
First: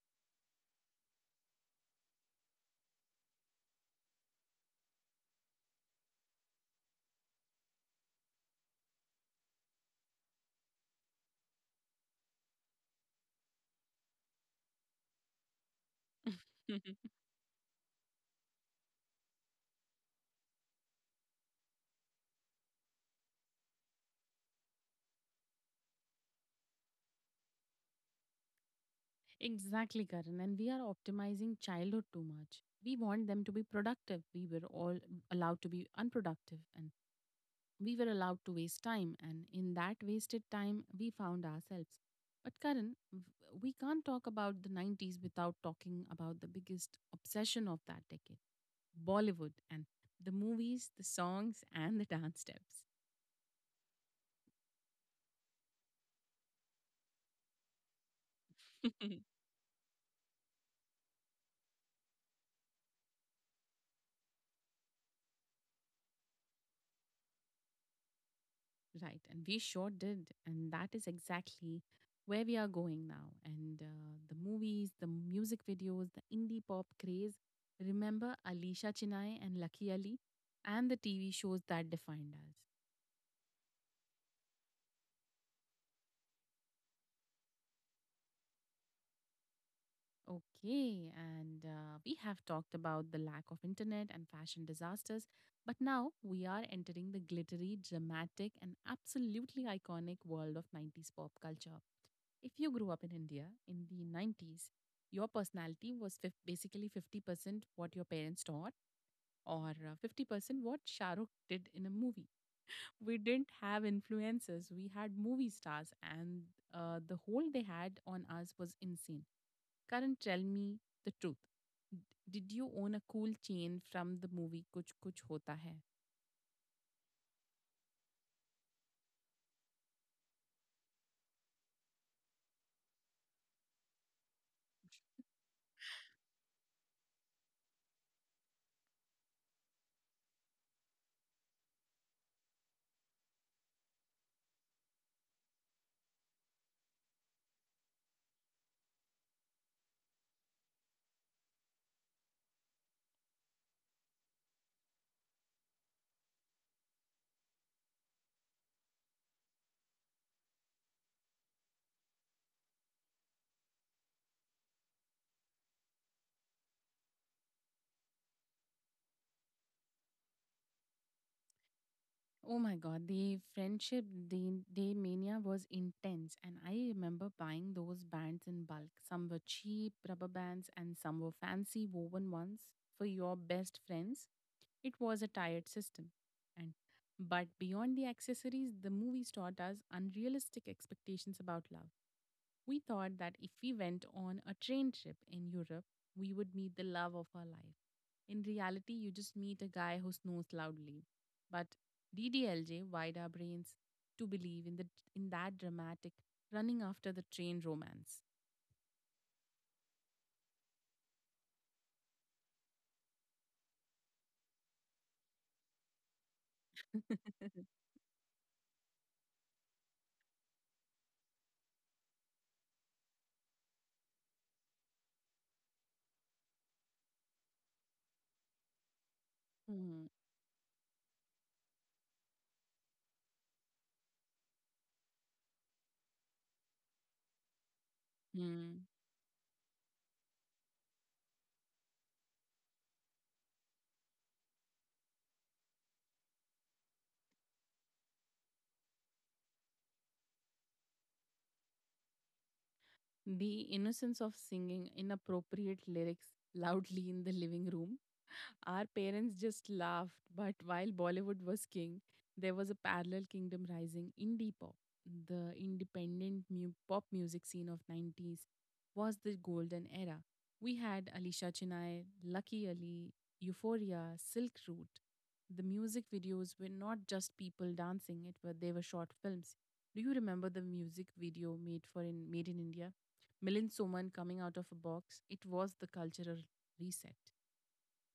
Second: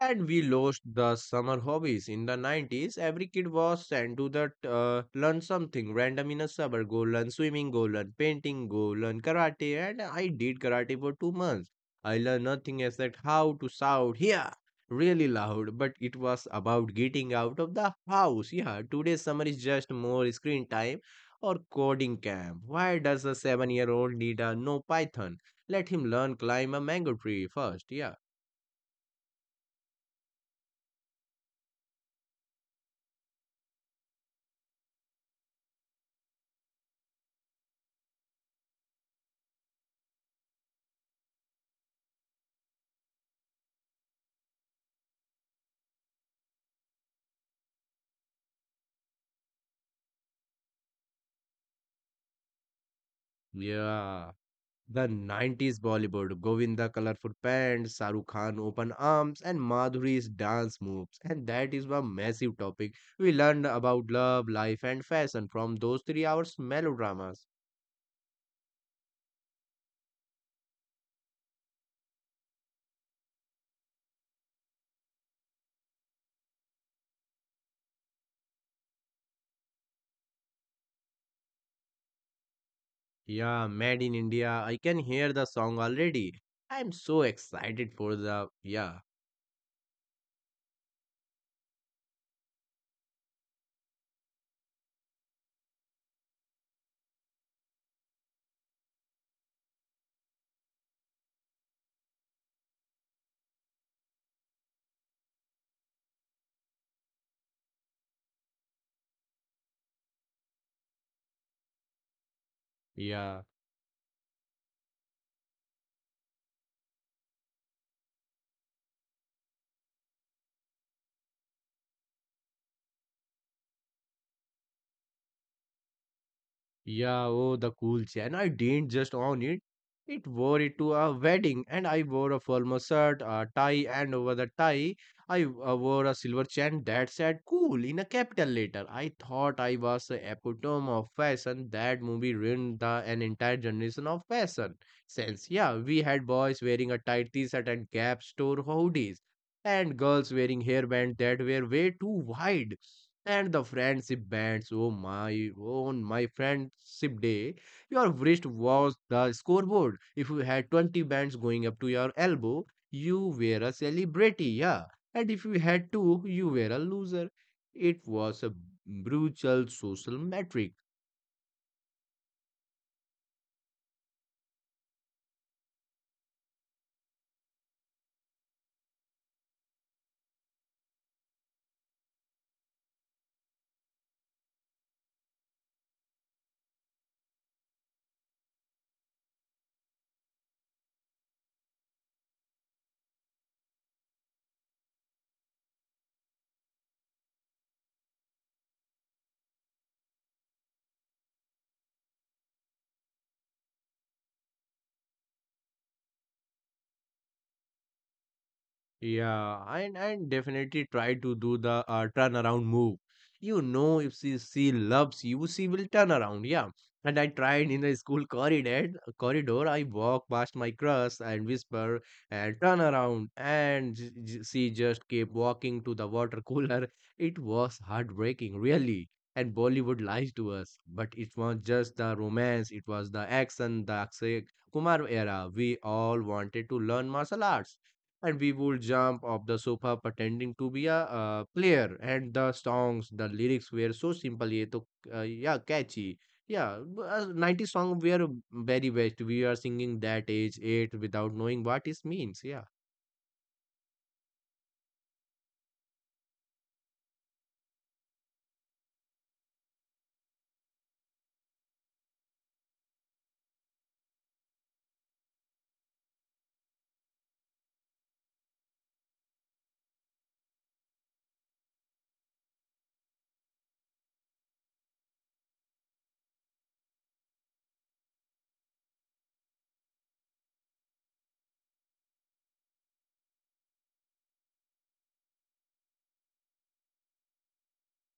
Speaker 2: And we lost the summer hobbies. In the 90s, every kid was sent to the learn something random in a suburb. Go learn swimming, go learn painting, go learn karate. And I did karate for 2 months. I learned nothing except how to shout here really loud, but it was about getting out of the house. Yeah, today's summer is just more screen time or coding camp. Why does a 7 year old need a no Python? Let him learn climb a mango tree first. Yeah.
Speaker 1: Exactly, Karan. And we are optimizing childhood too much. We want them to be productive. We were all allowed to be unproductive and we were allowed to waste time. And in that wasted time, we found ourselves. But, Karan, we can't talk about the 90s without talking about the biggest obsession of that decade, Bollywood, and the movies, the songs, and the dance steps.
Speaker 2: Yeah. The 90s Bollywood, Govinda colorful pants, Saruk Khan open arms, and Madhuri's dance moves. And that is a massive topic. We learned about love, life, and fashion from those 3 hours melodramas.
Speaker 1: Right. And we sure did. And that is exactly where we are going now. And the movies, the music videos, the indie pop craze. Remember Alisha Chinay and Lucky Ali and the TV shows that defined us.
Speaker 2: Yeah, Made in India. I can hear the song already. I'm so excited for the. Yeah,
Speaker 1: Okay, and we have talked about the lack of internet and fashion disasters, but now we are entering the glittery, dramatic, and absolutely iconic world of 90s pop culture. If you grew up in India in the 90s, your personality was basically 50% what your parents taught, or 50% what Shah Rukh did in a movie. We
Speaker 2: yeah.
Speaker 1: didn't have influencers, we had movie stars, and the hold they had on us was insane. Karan, tell me the truth. D- Did you own a cool chain from the movie Kuch Kuch Hota Hai?
Speaker 2: Yeah, oh, the cool chain. I didn't just own it. It wore it to a wedding, and I wore a formal shirt, a tie, and over the tie, I wore a silver chain that said cool in a capital letter. I thought I was the epitome of fashion. That movie ruined the, an entire generation of fashion sense. Yeah, we had boys wearing a tight t shirt and gap store hoodies, and girls wearing hairband that were way too wide and the friendship bands. Oh my, oh, on my friendship day, your wrist was the scoreboard. If you had 20 bands going up to your elbow, you were a celebrity, yeah. And if you had two, you were a loser. It was a brutal social metric.
Speaker 1: Oh my god, the friendship day, day mania was intense, and I remember buying those bands in bulk. Some were cheap rubber bands, and some were fancy woven ones for your best friends. It was a tired system, and but beyond the accessories, the movies taught us unrealistic expectations about love. We thought that if we went on a train trip in Europe, we would meet the love of our life. In reality, you just meet a guy who snores loudly. But DDLJ wired our brains to believe in the in that dramatic running after the train romance.
Speaker 2: Yeah, and definitely try to do the turnaround move. You know, if she loves you, she will turn around. Yeah, and I tried in the school corridor. Corridor, I walk past my crush and whisper and turn around, and she just kept walking to the water cooler. It was heartbreaking, really. And Bollywood
Speaker 1: Hmm.
Speaker 2: lies to us, but it was just the romance. It was the action, the Akshay Kumar era. We all wanted to learn martial arts and we would
Speaker 1: Hmm.
Speaker 2: jump off the sofa pretending to be a player and the songs the lyrics were so simple yet yeah catchy yeah 90 song were very best we are singing that age 8 without knowing what it means yeah.
Speaker 1: The innocence of singing inappropriate lyrics loudly in the living room. Our parents just laughed, but while Bollywood was king, there was a parallel kingdom rising indie pop. The independent pop music scene of 90s was the golden era. We had Alisha Chennai, Lucky Ali, Euphoria, Silk Route. The music videos were not just people dancing; it were they were short films. Do you remember the music video made for in Made in India? Milind Soman coming out of a box. It was the cultural reset.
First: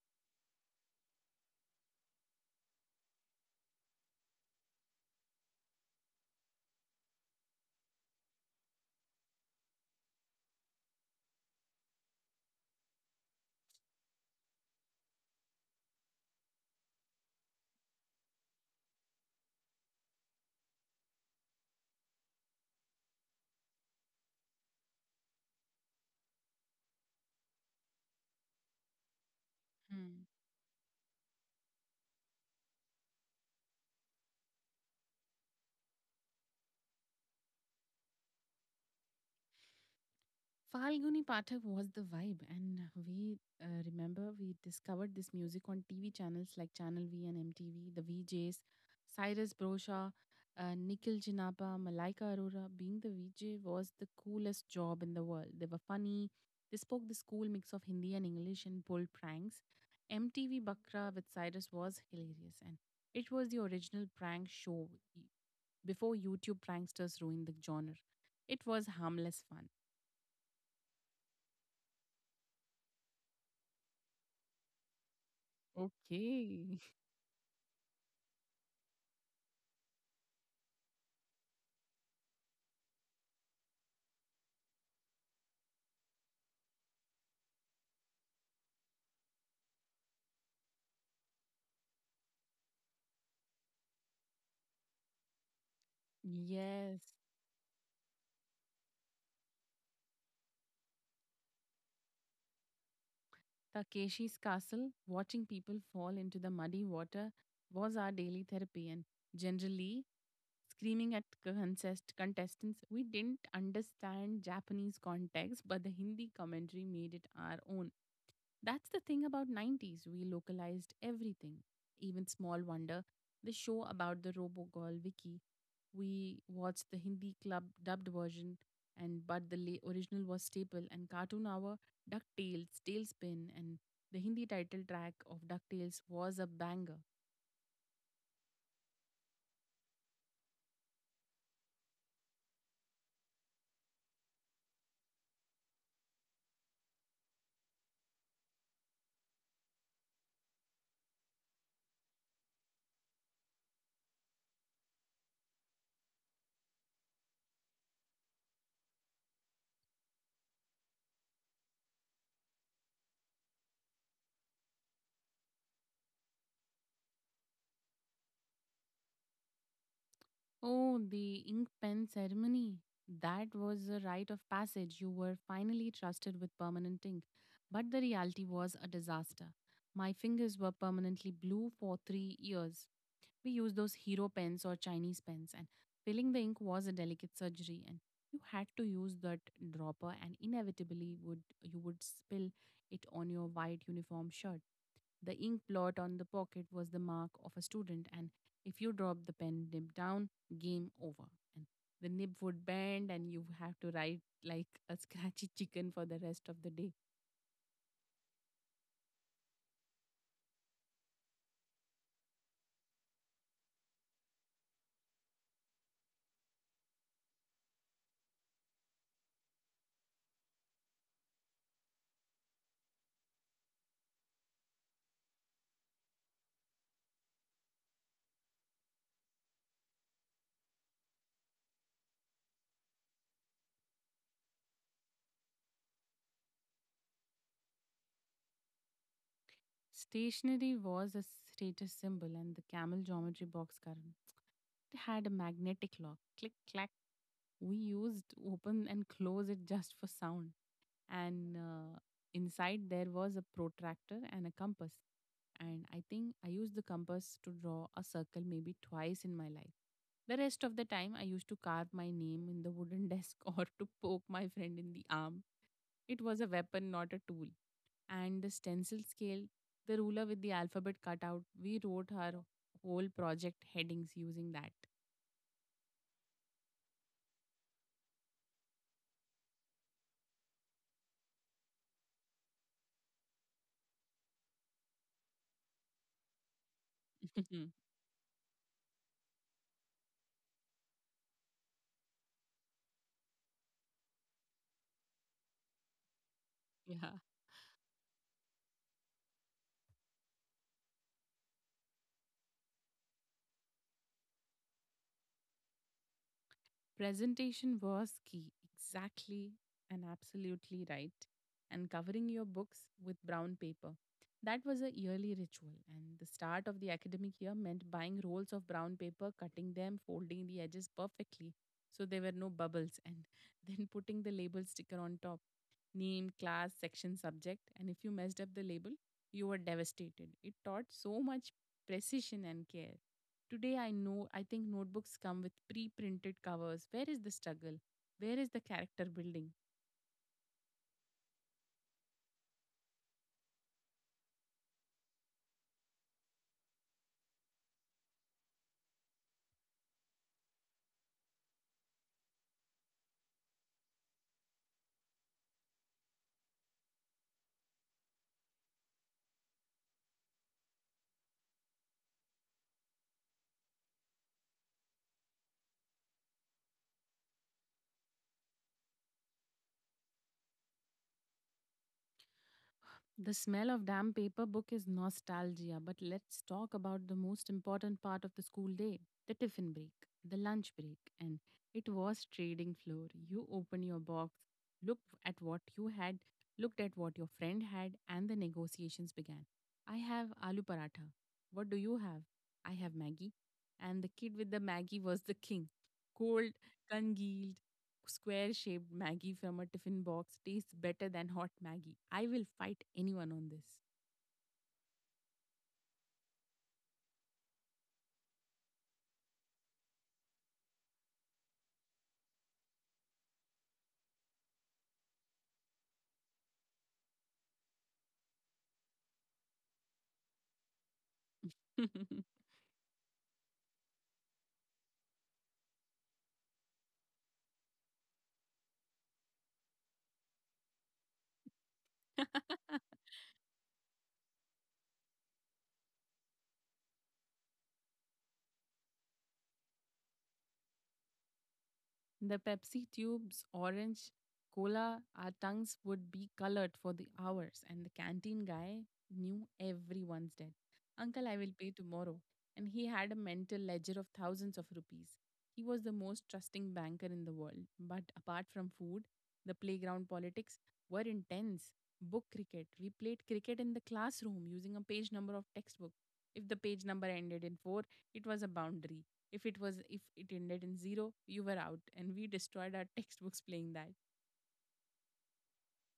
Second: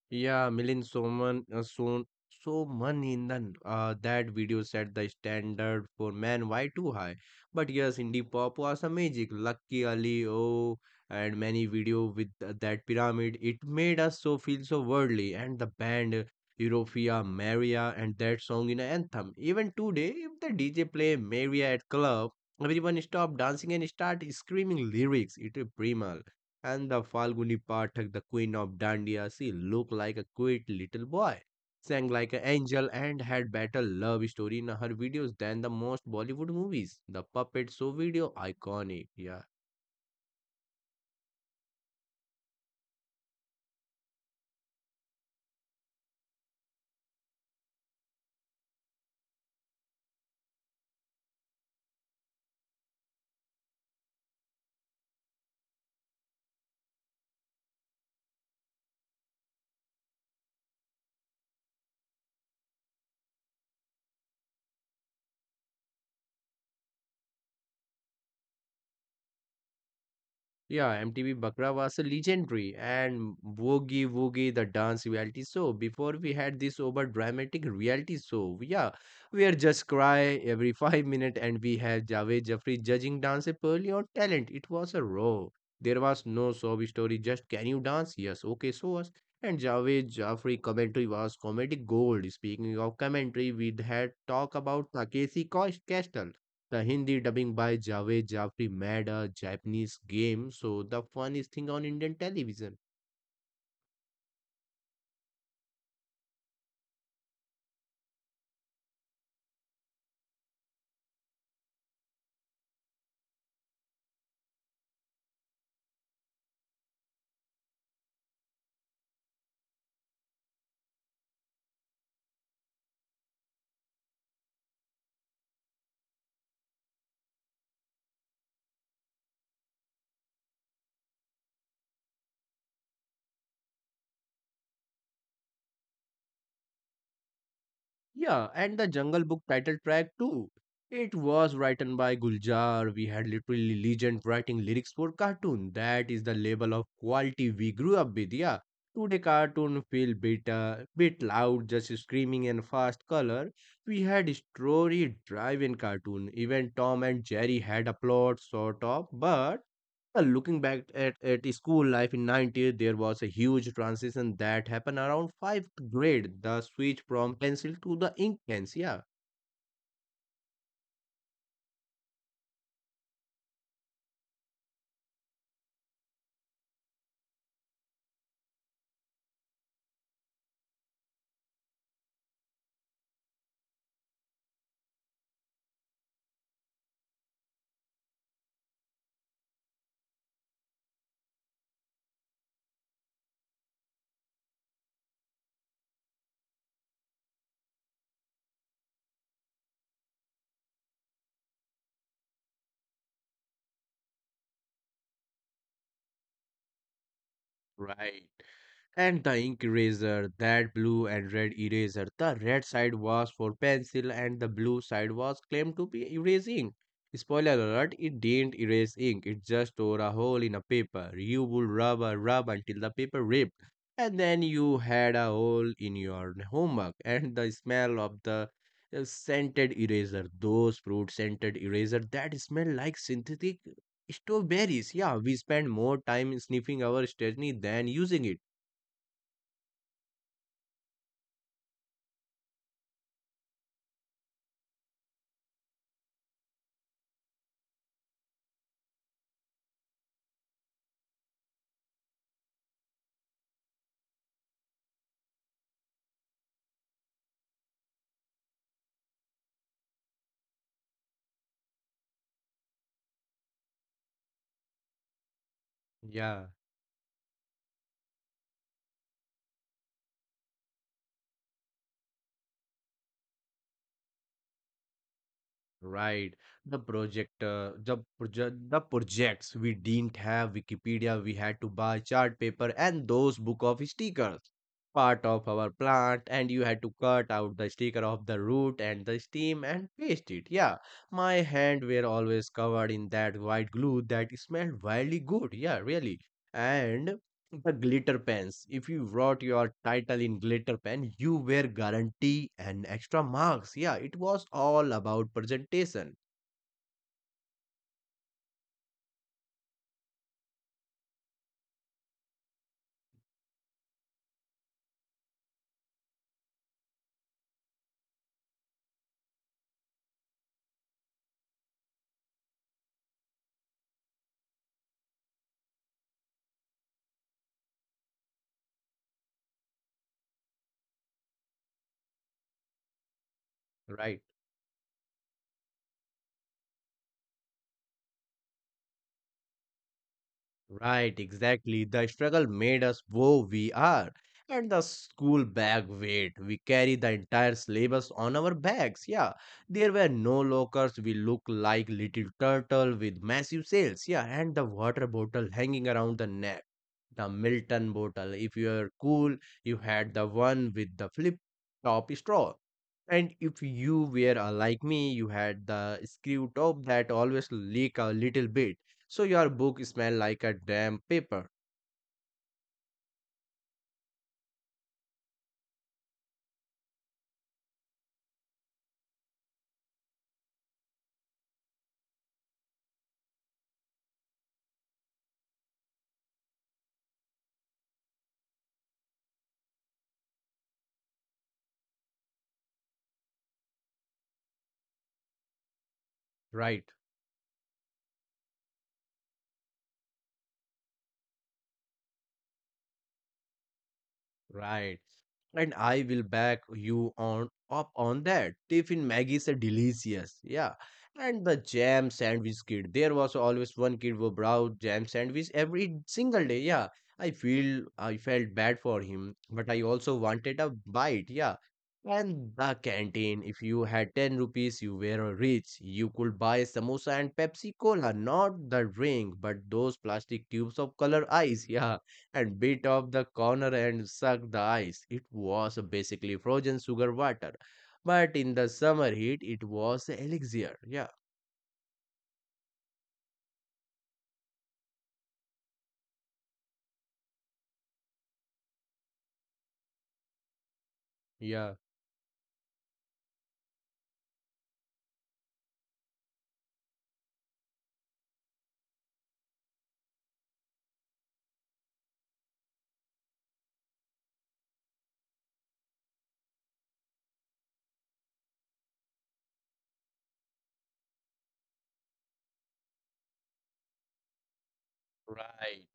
Speaker 2: Yeah, Milind Soman Somanithan, that video set the standard for man. Why too high? But yes, indie pop was a magic. Lucky Ali, oh, and many video with that pyramid. It made us so feel so worldly. And the band Europia, Maria, and that song in anthem. Even today, if the DJ play Maria at club, everyone stop dancing and start screaming lyrics. It is primal and the Falguni Pathak, the queen of Dandiya, she looked like a cute little boy, sang like an angel, and had better love story in her videos than the most Bollywood movies. The puppet show video, iconic, yeah.
Speaker 1: Falguni Pathak was the vibe, and we remember we discovered this music on TV channels like Channel V and MTV, the VJs, Cyrus Brosha, Nikhil Jinapa, Malaika Arora. Being the VJ was the coolest job in the world. They were funny, they spoke this cool mix of Hindi and English and pulled pranks. MTV Bakra with Cyrus was hilarious, and it was the original prank show y- before YouTube pranksters ruined the genre. It was harmless fun.
Speaker 2: Yeah, MTV Bakra was a legendary and Woogie Woogie, the dance reality show. Before we had
Speaker 1: Okay.
Speaker 2: this over dramatic reality show, yeah, we are just cry every 5 minutes and we have Javed Jaffri judging dance purely on talent. It was a raw. There was no sob story, just can you dance? Yes, okay, so us. And Javed Jaffri commentary was comedic gold. Speaking of commentary, we had talk about Takeshi Castle. The
Speaker 1: Yes.
Speaker 2: Hindi dubbing by Javed Jafri made a Japanese game, so the funniest thing on Indian television.
Speaker 1: Takeshi's castle, watching people fall into the muddy water, was our daily therapy. And generally, screaming at contestants, we didn't understand Japanese context, but the Hindi commentary made it our own. That's the thing about 90s. We localized everything. Even Small Wonder, the show about the robo girl Vicky. We watched the Hindi club dubbed version, and but the original was staple. And Cartoon Hour, DuckTales, Tailspin, and the Hindi title track of DuckTales was a banger.
Speaker 2: Yeah, and the Jungle Book title track too. It was written by Guljar. We had literally legend writing lyrics for cartoon. That is the level of quality we grew up with. Yeah, today cartoon feel bit bit loud, just screaming and fast color. We had story driven cartoon. Even Tom and Jerry had a plot sort of, but well, looking back at school life in 90s, there was a huge transition that happened around 5th grade, the switch from pencil to the ink pens. Yeah,
Speaker 1: Oh, the ink pen ceremony. That was a rite of passage. You were finally trusted with permanent ink. But the reality was a disaster. My fingers were permanently blue for 3 years. We used those hero pens or Chinese pens, and filling the ink was a delicate surgery. And you had to use that dropper, and inevitably would you would spill it on your white uniform shirt. The ink blot on the pocket was the mark of a student, and if you dropped the pen nib down, game over. And the nib would bend, and you have to write like a scratchy chicken for the rest of the day.
Speaker 2: right. And the ink eraser, that blue and red eraser. The red side was for pencil and the blue side was claimed to be erasing. Spoiler alert, it didn't erase ink, it just tore a hole in a paper. You would rub a rub until the paper ripped. And then you had a hole in your homework and the smell of the scented eraser, those fruit scented eraser that smell like synthetic strawberries, yeah, we spend more time sniffing our stationery than using it.
Speaker 1: Stationery was a status symbol, and the camel geometry box current it had a magnetic lock. Click, clack. We used open and close it just for sound. And inside there was a protractor and a compass. And I think I used the compass to draw a circle maybe twice in my life. The rest of the time, I used to carve my name in the wooden desk or to poke my friend in the arm. It was a
Speaker 2: Yeah,
Speaker 1: weapon, not a tool. And the stencil scale, the ruler with the alphabet cut out, we wrote our whole project headings using that.
Speaker 2: right. The projects we didn't have Wikipedia. We had to buy chart paper and those book of stickers. Part of our plant, and you had to cut out the sticker of the root and the stem and paste it. Yeah, my hand were always covered in that white glue that smelled wildly good. Yeah, really.
Speaker 1: Yeah.
Speaker 2: And the glitter pens. If you wrote your title in glitter pen, you were guarantee and extra marks. Yeah, it was all about presentation,
Speaker 1: Presentation was key. Exactly, and absolutely right. And covering your books with brown paper. That was a yearly ritual, and the start of the academic year meant buying rolls of brown paper, cutting them, folding the edges perfectly so there were no bubbles, and then putting the label sticker on top, name, class, section, subject. And if you messed up the label, you were devastated. It taught so much precision and care. Today, I
Speaker 2: right?
Speaker 1: know, I think notebooks come with pre printed covers. Where is the struggle? Where is the character building?
Speaker 2: Right, exactly. The struggle made us who we are. And the school bag weight, we carry the entire syllabus on our backs. Yeah, there were no lockers. We look like little turtle with massive sails. Yeah, and the water bottle hanging around the neck. The Milton bottle. If you are cool, you had the one with the flip top straw. And if you were like me, you had the screw top that always leak a little bit so your book smell like a damn paper,
Speaker 1: The smell of damp paper book is nostalgia, but let's talk about the most important part of the school day, the tiffin break, the lunch break. And it was trading floor. You open your box, look at what you had, looked at what your friend had, and the negotiations began. I have aloo paratha. What do you have? I have Maggie. And the kid with the Maggie was the king. Cold,
Speaker 2: right?
Speaker 1: congealed, square shaped Maggie from a tiffin box tastes better than hot Maggie. I will fight anyone
Speaker 2: Right, and I will back you on up on that. Tiffin Maggie is a delicious, yeah. And the jam sandwich kid. There was always one kid who brought jam sandwich every single day. Yeah, I felt bad for him, but I also wanted a bite. Yeah.
Speaker 1: on this.
Speaker 2: And the canteen, if you had 10 rupees, you were rich. You could buy samosa and Pepsi Cola, not the drink, but those plastic tubes of color ice. Yeah and bit off the corner and sucked the ice. It was basically frozen sugar water, but in the summer heat, it was elixir. Yeah,
Speaker 1: The Pepsi tubes, orange, cola, our tongues would be colored for the hours, and the canteen guy knew everyone's debt. Uncle, I will pay
Speaker 2: yeah.
Speaker 1: tomorrow. And he had a mental ledger of thousands of rupees. He was the most trusting banker in the world. But apart from food, the playground politics were intense. Book cricket. We played cricket in the classroom using a page number of textbook. If the page number ended in 4, it was a boundary. If it ended in zero, you were out, and we destroyed our textbooks playing that.
Speaker 2: Right.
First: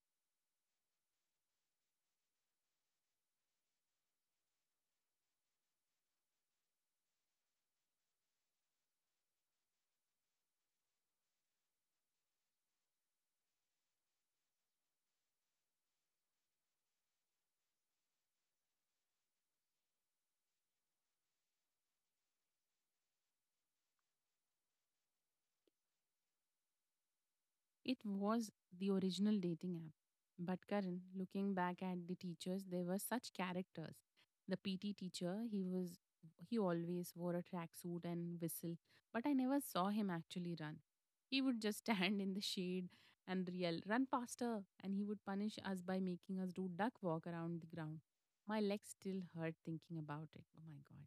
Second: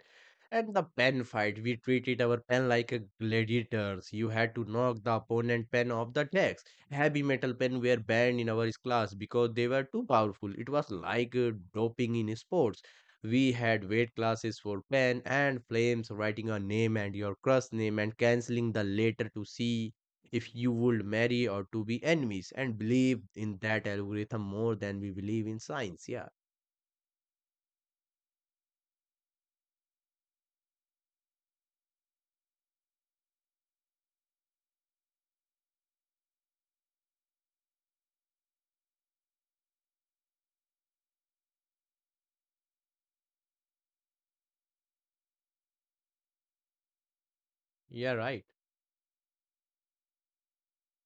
Speaker 2: And the pen fight, we treated our pen like a gladiators. You had to knock the opponent pen off the decks. Heavy metal pen were banned in our class because they were too powerful. It was like doping in sports. We had weight classes for pen and flames, writing a name and your crush name and canceling the later to see if you would marry or to be enemies and believe in that algorithm more than we believe in science. Yeah.
Speaker 1: It was the original dating app. But Karan, looking back at the teachers, they were such characters. The PT teacher, he always wore a tracksuit and whistle, but I never saw him actually run. He would just stand in the shade and yell, "Run faster!" And he would punish us by making us do duck walk around the ground.
Speaker 2: Yeah, right.
Speaker 1: My legs still hurt thinking about it. Oh my god.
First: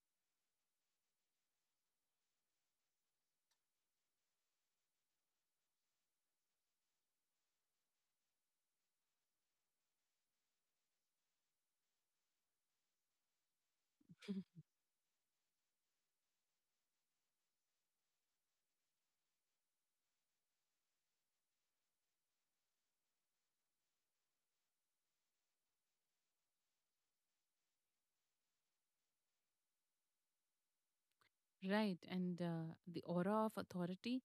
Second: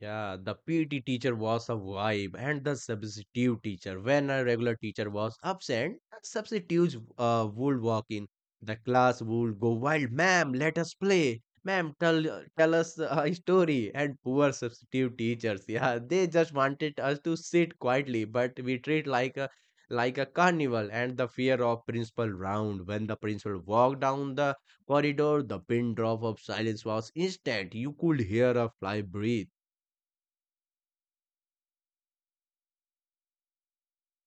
Speaker 2: Yeah, the PT teacher was a vibe, and the substitute teacher. When a regular teacher was absent, the substitutes would walk in. The class would go wild. Ma'am, let us play. Ma'am, tell us a story. And poor substitute teachers, yeah, they just wanted us to sit quietly, but we treat like a carnival. And the fear of principal round. When the principal walked down the corridor, the pin drop of silence was instant. You could hear a fly breathe.
Speaker 1: Right. And the aura of authority.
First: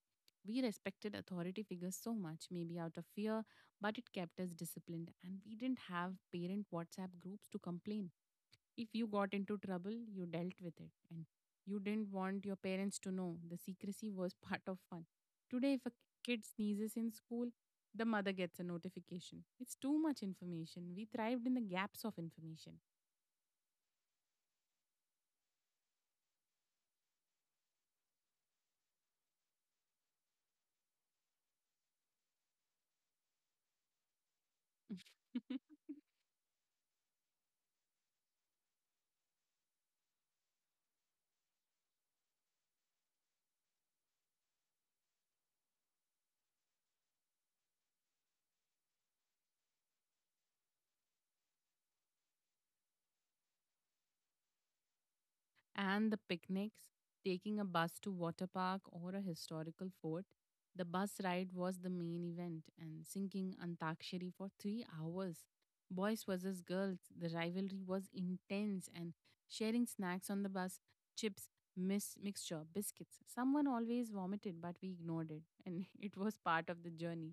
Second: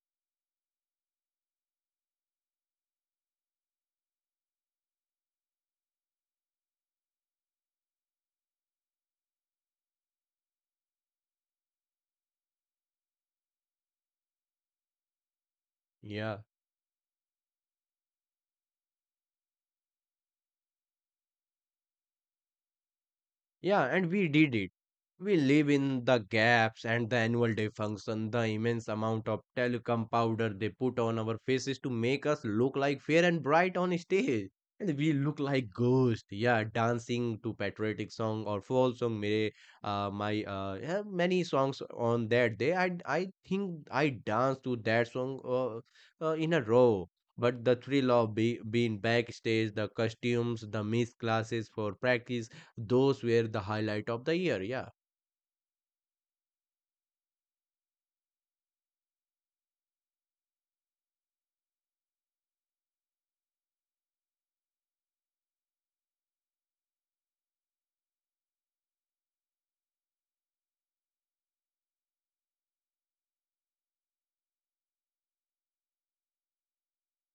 Speaker 1: We respected authority figures so much, maybe out of fear, but it kept us disciplined. And we didn't have parent WhatsApp groups to complain. If you got into trouble, you dealt with it. And you didn't want your parents to know. The secrecy was part of fun. Today, if a
Speaker 2: Yeah,
Speaker 1: kid sneezes in school, the mother gets a notification. It's too much information. We thrived in the gaps of information.
Speaker 2: yeah, and we did it. We live in the gaps and the annual day function, the immense amount of talcum powder they put on our faces to make us look like fair and bright on stage. And we look like ghosts, yeah, dancing to patriotic song or folk song. Mere, my yeah, many songs on that day. I think I danced to that song in a row. But the thrill of being backstage, the costumes, the missed classes for practice. Those were the highlight of the year, yeah.
Speaker 1: And the picnics, taking a bus to water park or a historical fort. The bus ride was the main event, and sinking Antakshari for 3 hours. Boys versus girls, the rivalry was intense, and sharing snacks on the bus, chips, mixture, biscuits. Someone always vomited, but we ignored it, and it was part of the journey.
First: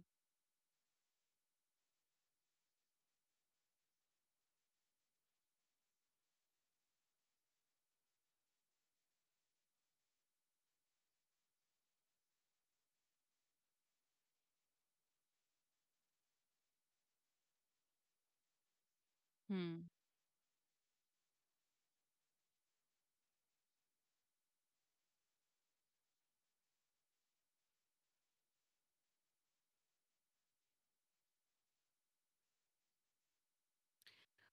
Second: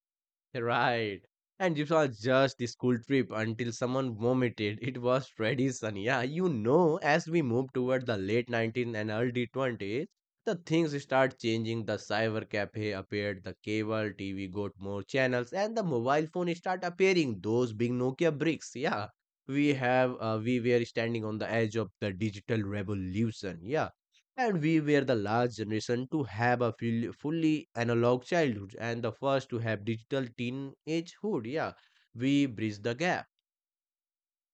Speaker 2: Right. And it was just the school trip until someone vomited. It was tradition, yeah. You know, as we move toward the late 19th and early 20s, the things start changing. The cyber cafe appeared, the cable TV got more channels, and the mobile phone start appearing. Those big Nokia bricks, yeah.
Speaker 1: Hmm.
Speaker 2: We were standing on the edge of the digital revolution, yeah. And we were the last generation to have a fully analog childhood and the first to have digital teenagehood. Yeah, we bridged the gap.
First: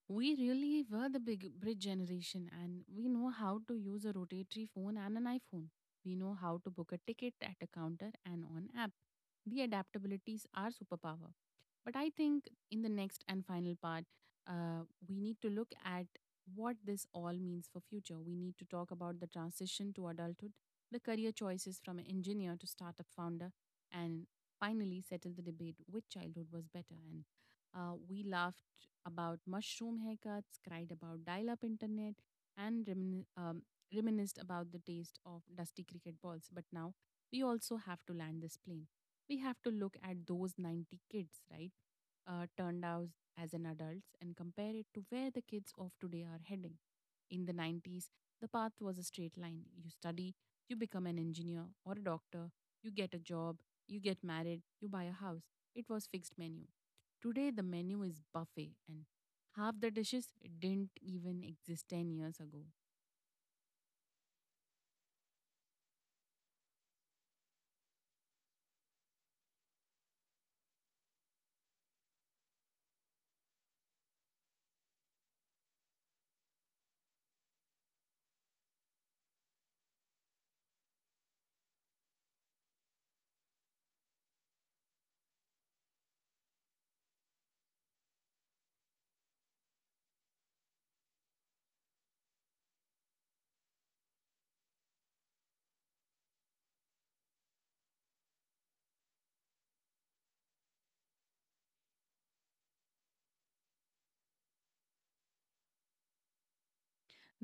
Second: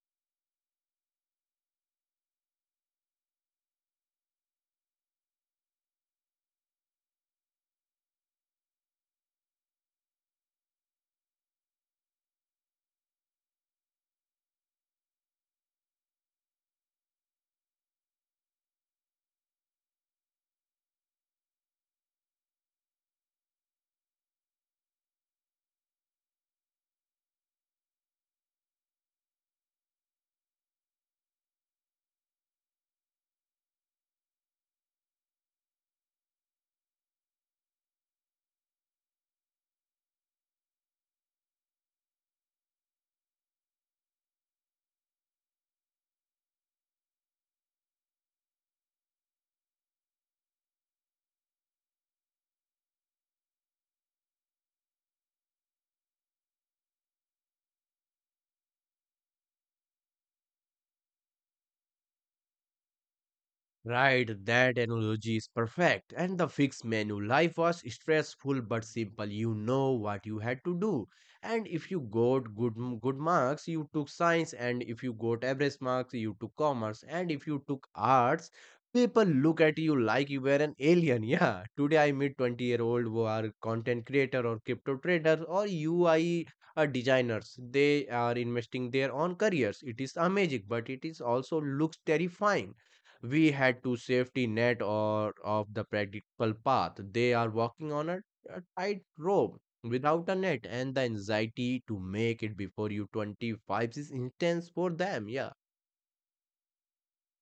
Speaker 1: We really were the big bridge generation, and we know how to use a rotatory phone and an iPhone. We know how to book a ticket at a counter and on app. The adaptabilities are superpower. But I think in the next and final part, uh, we need to look at what this all means for future. We need to talk about the transition to adulthood, the career choices from an engineer to startup founder, and finally settle the debate which childhood was better. And we laughed about mushroom haircuts, cried about dial-up internet, and reminisced about the taste of dusty cricket balls. But now we also have to land this plane. We have to look at those 90 kids, right? Turned out as an adults and compare it to where the kids of today are heading. In the 90s, the path was a straight line. You study, you become an engineer or a doctor, you get a job, you get married, you buy a house. It was fixed menu. Today the menu is buffet and half the dishes didn't even exist 10 years ago.
Speaker 2: Right, that analogy is perfect. And the fixed menu life was stressful but simple. You know what you had to do. And if you got good marks, you took science, and if you got average marks, you took commerce, and if you took arts, people look at you like you were an alien. Yeah. Today I meet 20-year-old who are content creator or crypto trader or UI designers. They are investing their own careers. It is amazing, but it is also looks terrifying. We had to safety net or of the practical path they are walking on a tight rope without a net, and the anxiety to make it before you 25 is intense for them, yeah,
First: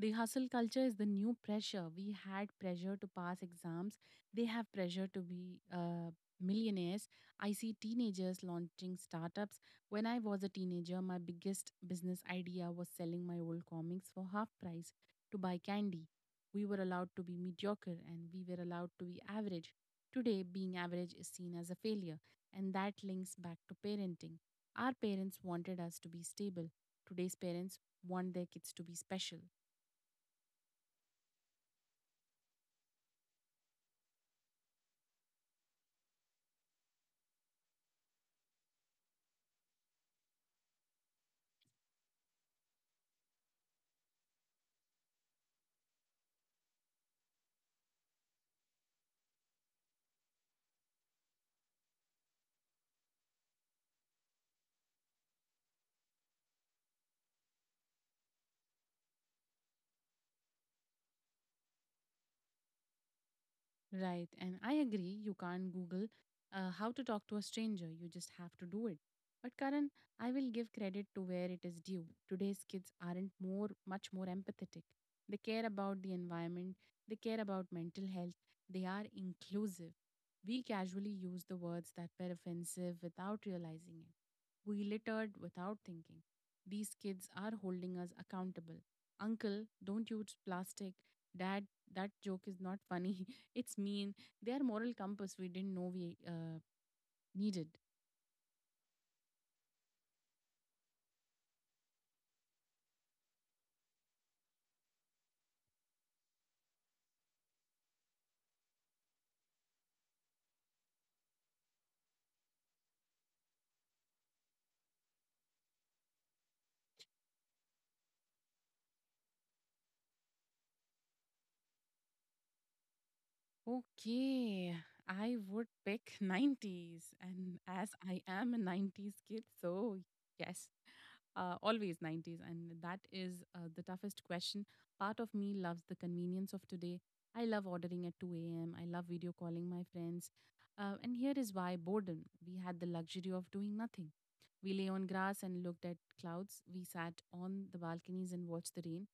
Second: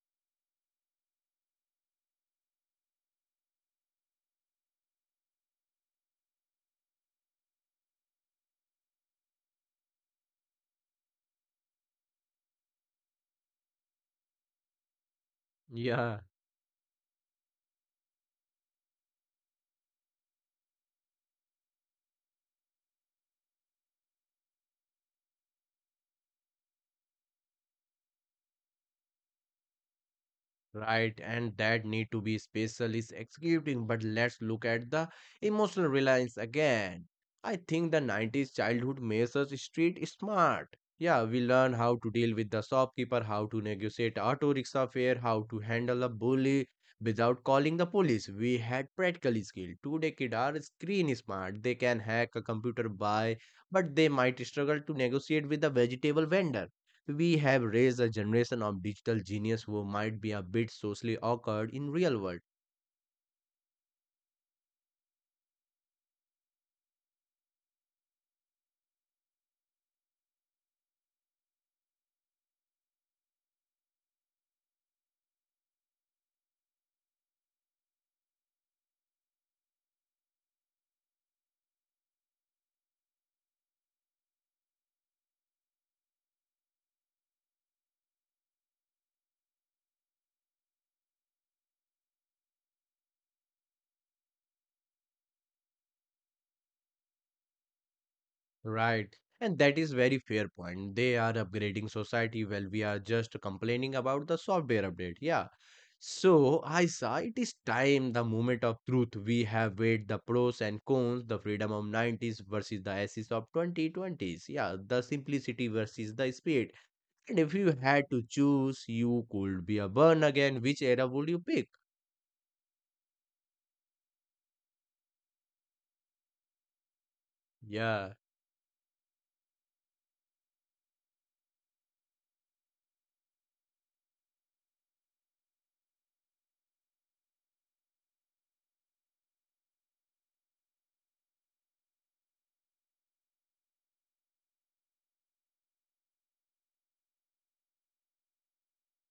Speaker 1: The hustle culture is the new pressure. We had pressure to pass exams. They have pressure to be millionaires. I see teenagers launching startups. When I was a teenager, my biggest business idea was selling my old comics for half price to buy candy.
Speaker 2: yeah.
Speaker 1: We were allowed to be mediocre and we were allowed to be average. Today, being average is seen as a failure, and that links back to parenting. Our parents wanted us to be stable. Today's parents want their kids to be special.
Speaker 2: Right, and that need to be special is executing, but let's look at the emotional reliance again. I think the 90s childhood makes us street smart. Yeah, we learn how to deal with the shopkeeper, how to negotiate auto rickshaw fare, how to handle a bully without calling the police. We had practical skill. Today kids are screen smart. They can hack a computer by, but they might struggle to negotiate with a vegetable vendor. We have raised a generation of digital genius who might be a bit socially awkward in real world.
Speaker 1: Right. And I agree, you can't Google how to talk to a stranger. You just have to do it. But Karan, I will give credit to where it is due. Today's kids aren't more much more empathetic. They care about the environment, they care about mental health, they are inclusive. We casually use the words that were offensive without realizing it. We littered without thinking. These kids are holding us accountable. Uncle, don't use plastic. Dad, that joke is not funny. It's mean. Their moral compass we didn't know we needed.
Speaker 2: Right. And that is very fair point. They are upgrading society while we are just complaining about the software update. Yeah. So I it is time the moment of truth. We have weighed the pros and cons, the freedom of 90s versus the ashes of 2020s. Yeah, the simplicity versus the speed. And if you had to choose, you could be a born again. Which era would you pick?
Speaker 1: Okay, I would pick 90s. And as
Speaker 2: Yeah.
Speaker 1: I am a 90s kid, so yes, always 90s. And that is the toughest question. Part of me loves the convenience of today. I love ordering at 2 a.m., I love video calling my friends. And here is why boredom. We had the luxury of doing nothing. We lay on grass and looked at clouds. We sat on the balconies and watched the rain.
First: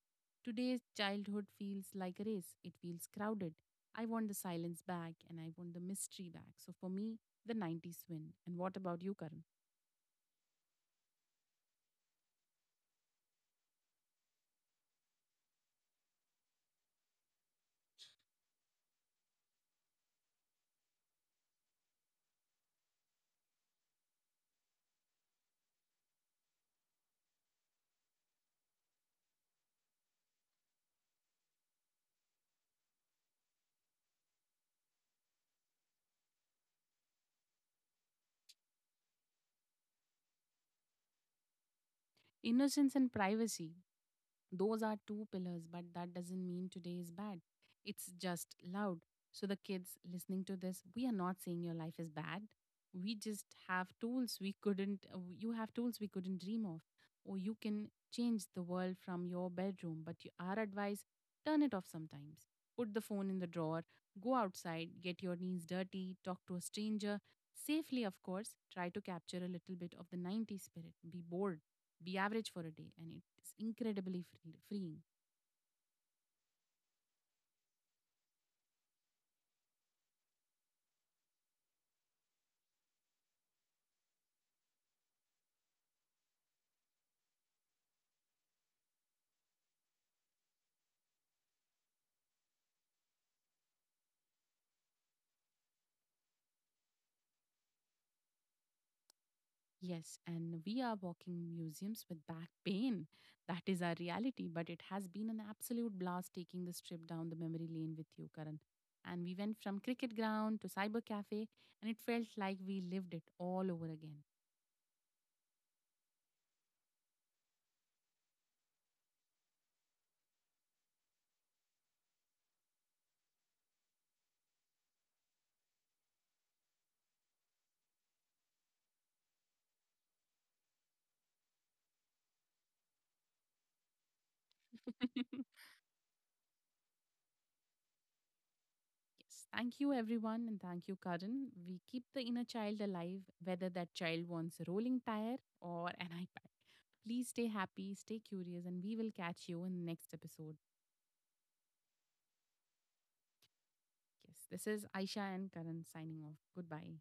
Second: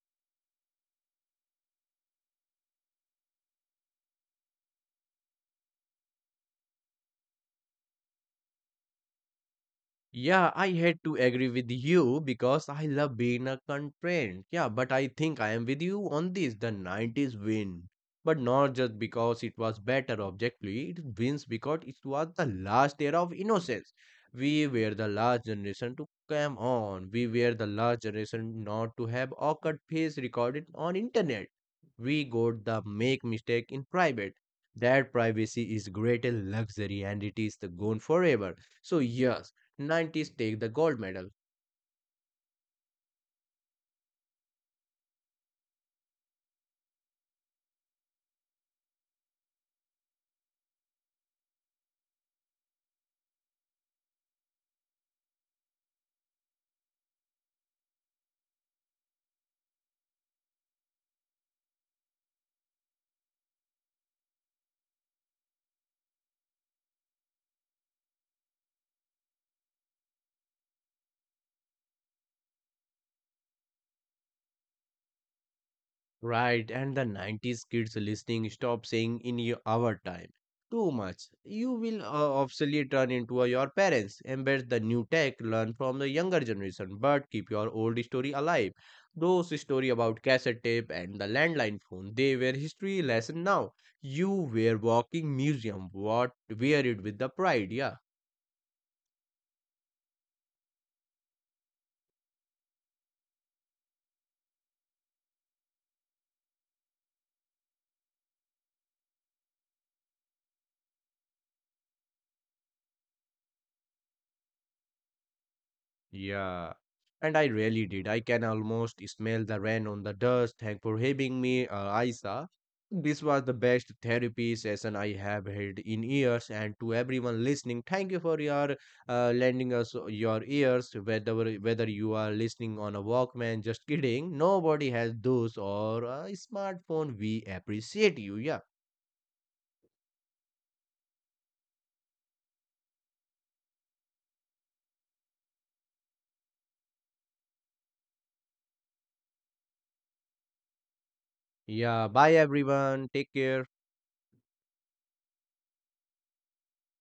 Speaker 1: Today's childhood feels like a race. It feels crowded. I want the silence back and I want the mystery back. So for me, the 90s win. And what about you, Karan?
Speaker 2: Yeah, I had to agree with you because I love being a constraint. Yeah, but I think I am with you on this. The 90s win. But not just because it was better objectively, it wins because it was the last era of innocence. We were the last generation to come on. We were the last generation not to have awkward face recorded on internet. We got the make mistake in private. That privacy is greater luxury and it is the gone forever. So yes, 90s take the gold medal.
Speaker 1: Innocence and privacy, those are two pillars, but that doesn't mean today is bad. It's just loud. So, the kids listening to this, we are not saying your life is bad. We just have tools we couldn't, you have tools we couldn't dream of. Or you can change the world from your bedroom, but our advice turn it off sometimes. Put the phone in the drawer, go outside, get your knees dirty, talk to a stranger. Safely, of course, try to capture a little bit of the 90s spirit. Be bored be average for a day, and it's incredibly freeing.
Speaker 2: Right, and the 90s kids listening stop saying in your, our time. Too much. You will obviously turn into a- your parents. Embed the new tech, learn from the younger generation, but keep your old story alive. Those story about cassette tape and the landline phone, they were history lesson now. You were walking museum. What wear it with the pride, yeah.
Speaker 1: Yes, and we are walking museums with back pain. That is our reality, but it has been an absolute blast taking this trip down the memory lane with you, Karan. And we went from cricket ground to cyber cafe, and it felt like we lived it all over again.
Speaker 2: Yeah. And I really did. I can almost smell the rain on the dust. Thank for having me, Isa. This was the best therapy session I have had in years. And to everyone listening, thank you for your lending us your ears. Whether you are listening on a Walkman, just kidding. Nobody has those or a smartphone. We appreciate you. Yeah.
Speaker 1: Yes. Thank you, everyone, and thank you, Karan. We keep the inner child alive, whether that child wants a rolling tire or an iPad. Please stay happy, stay curious, and we will catch you in the next episode.
Speaker 2: Yeah. Bye, everyone. Take care.
Speaker 1: Yes, this is Aisha and Karan signing off. Goodbye.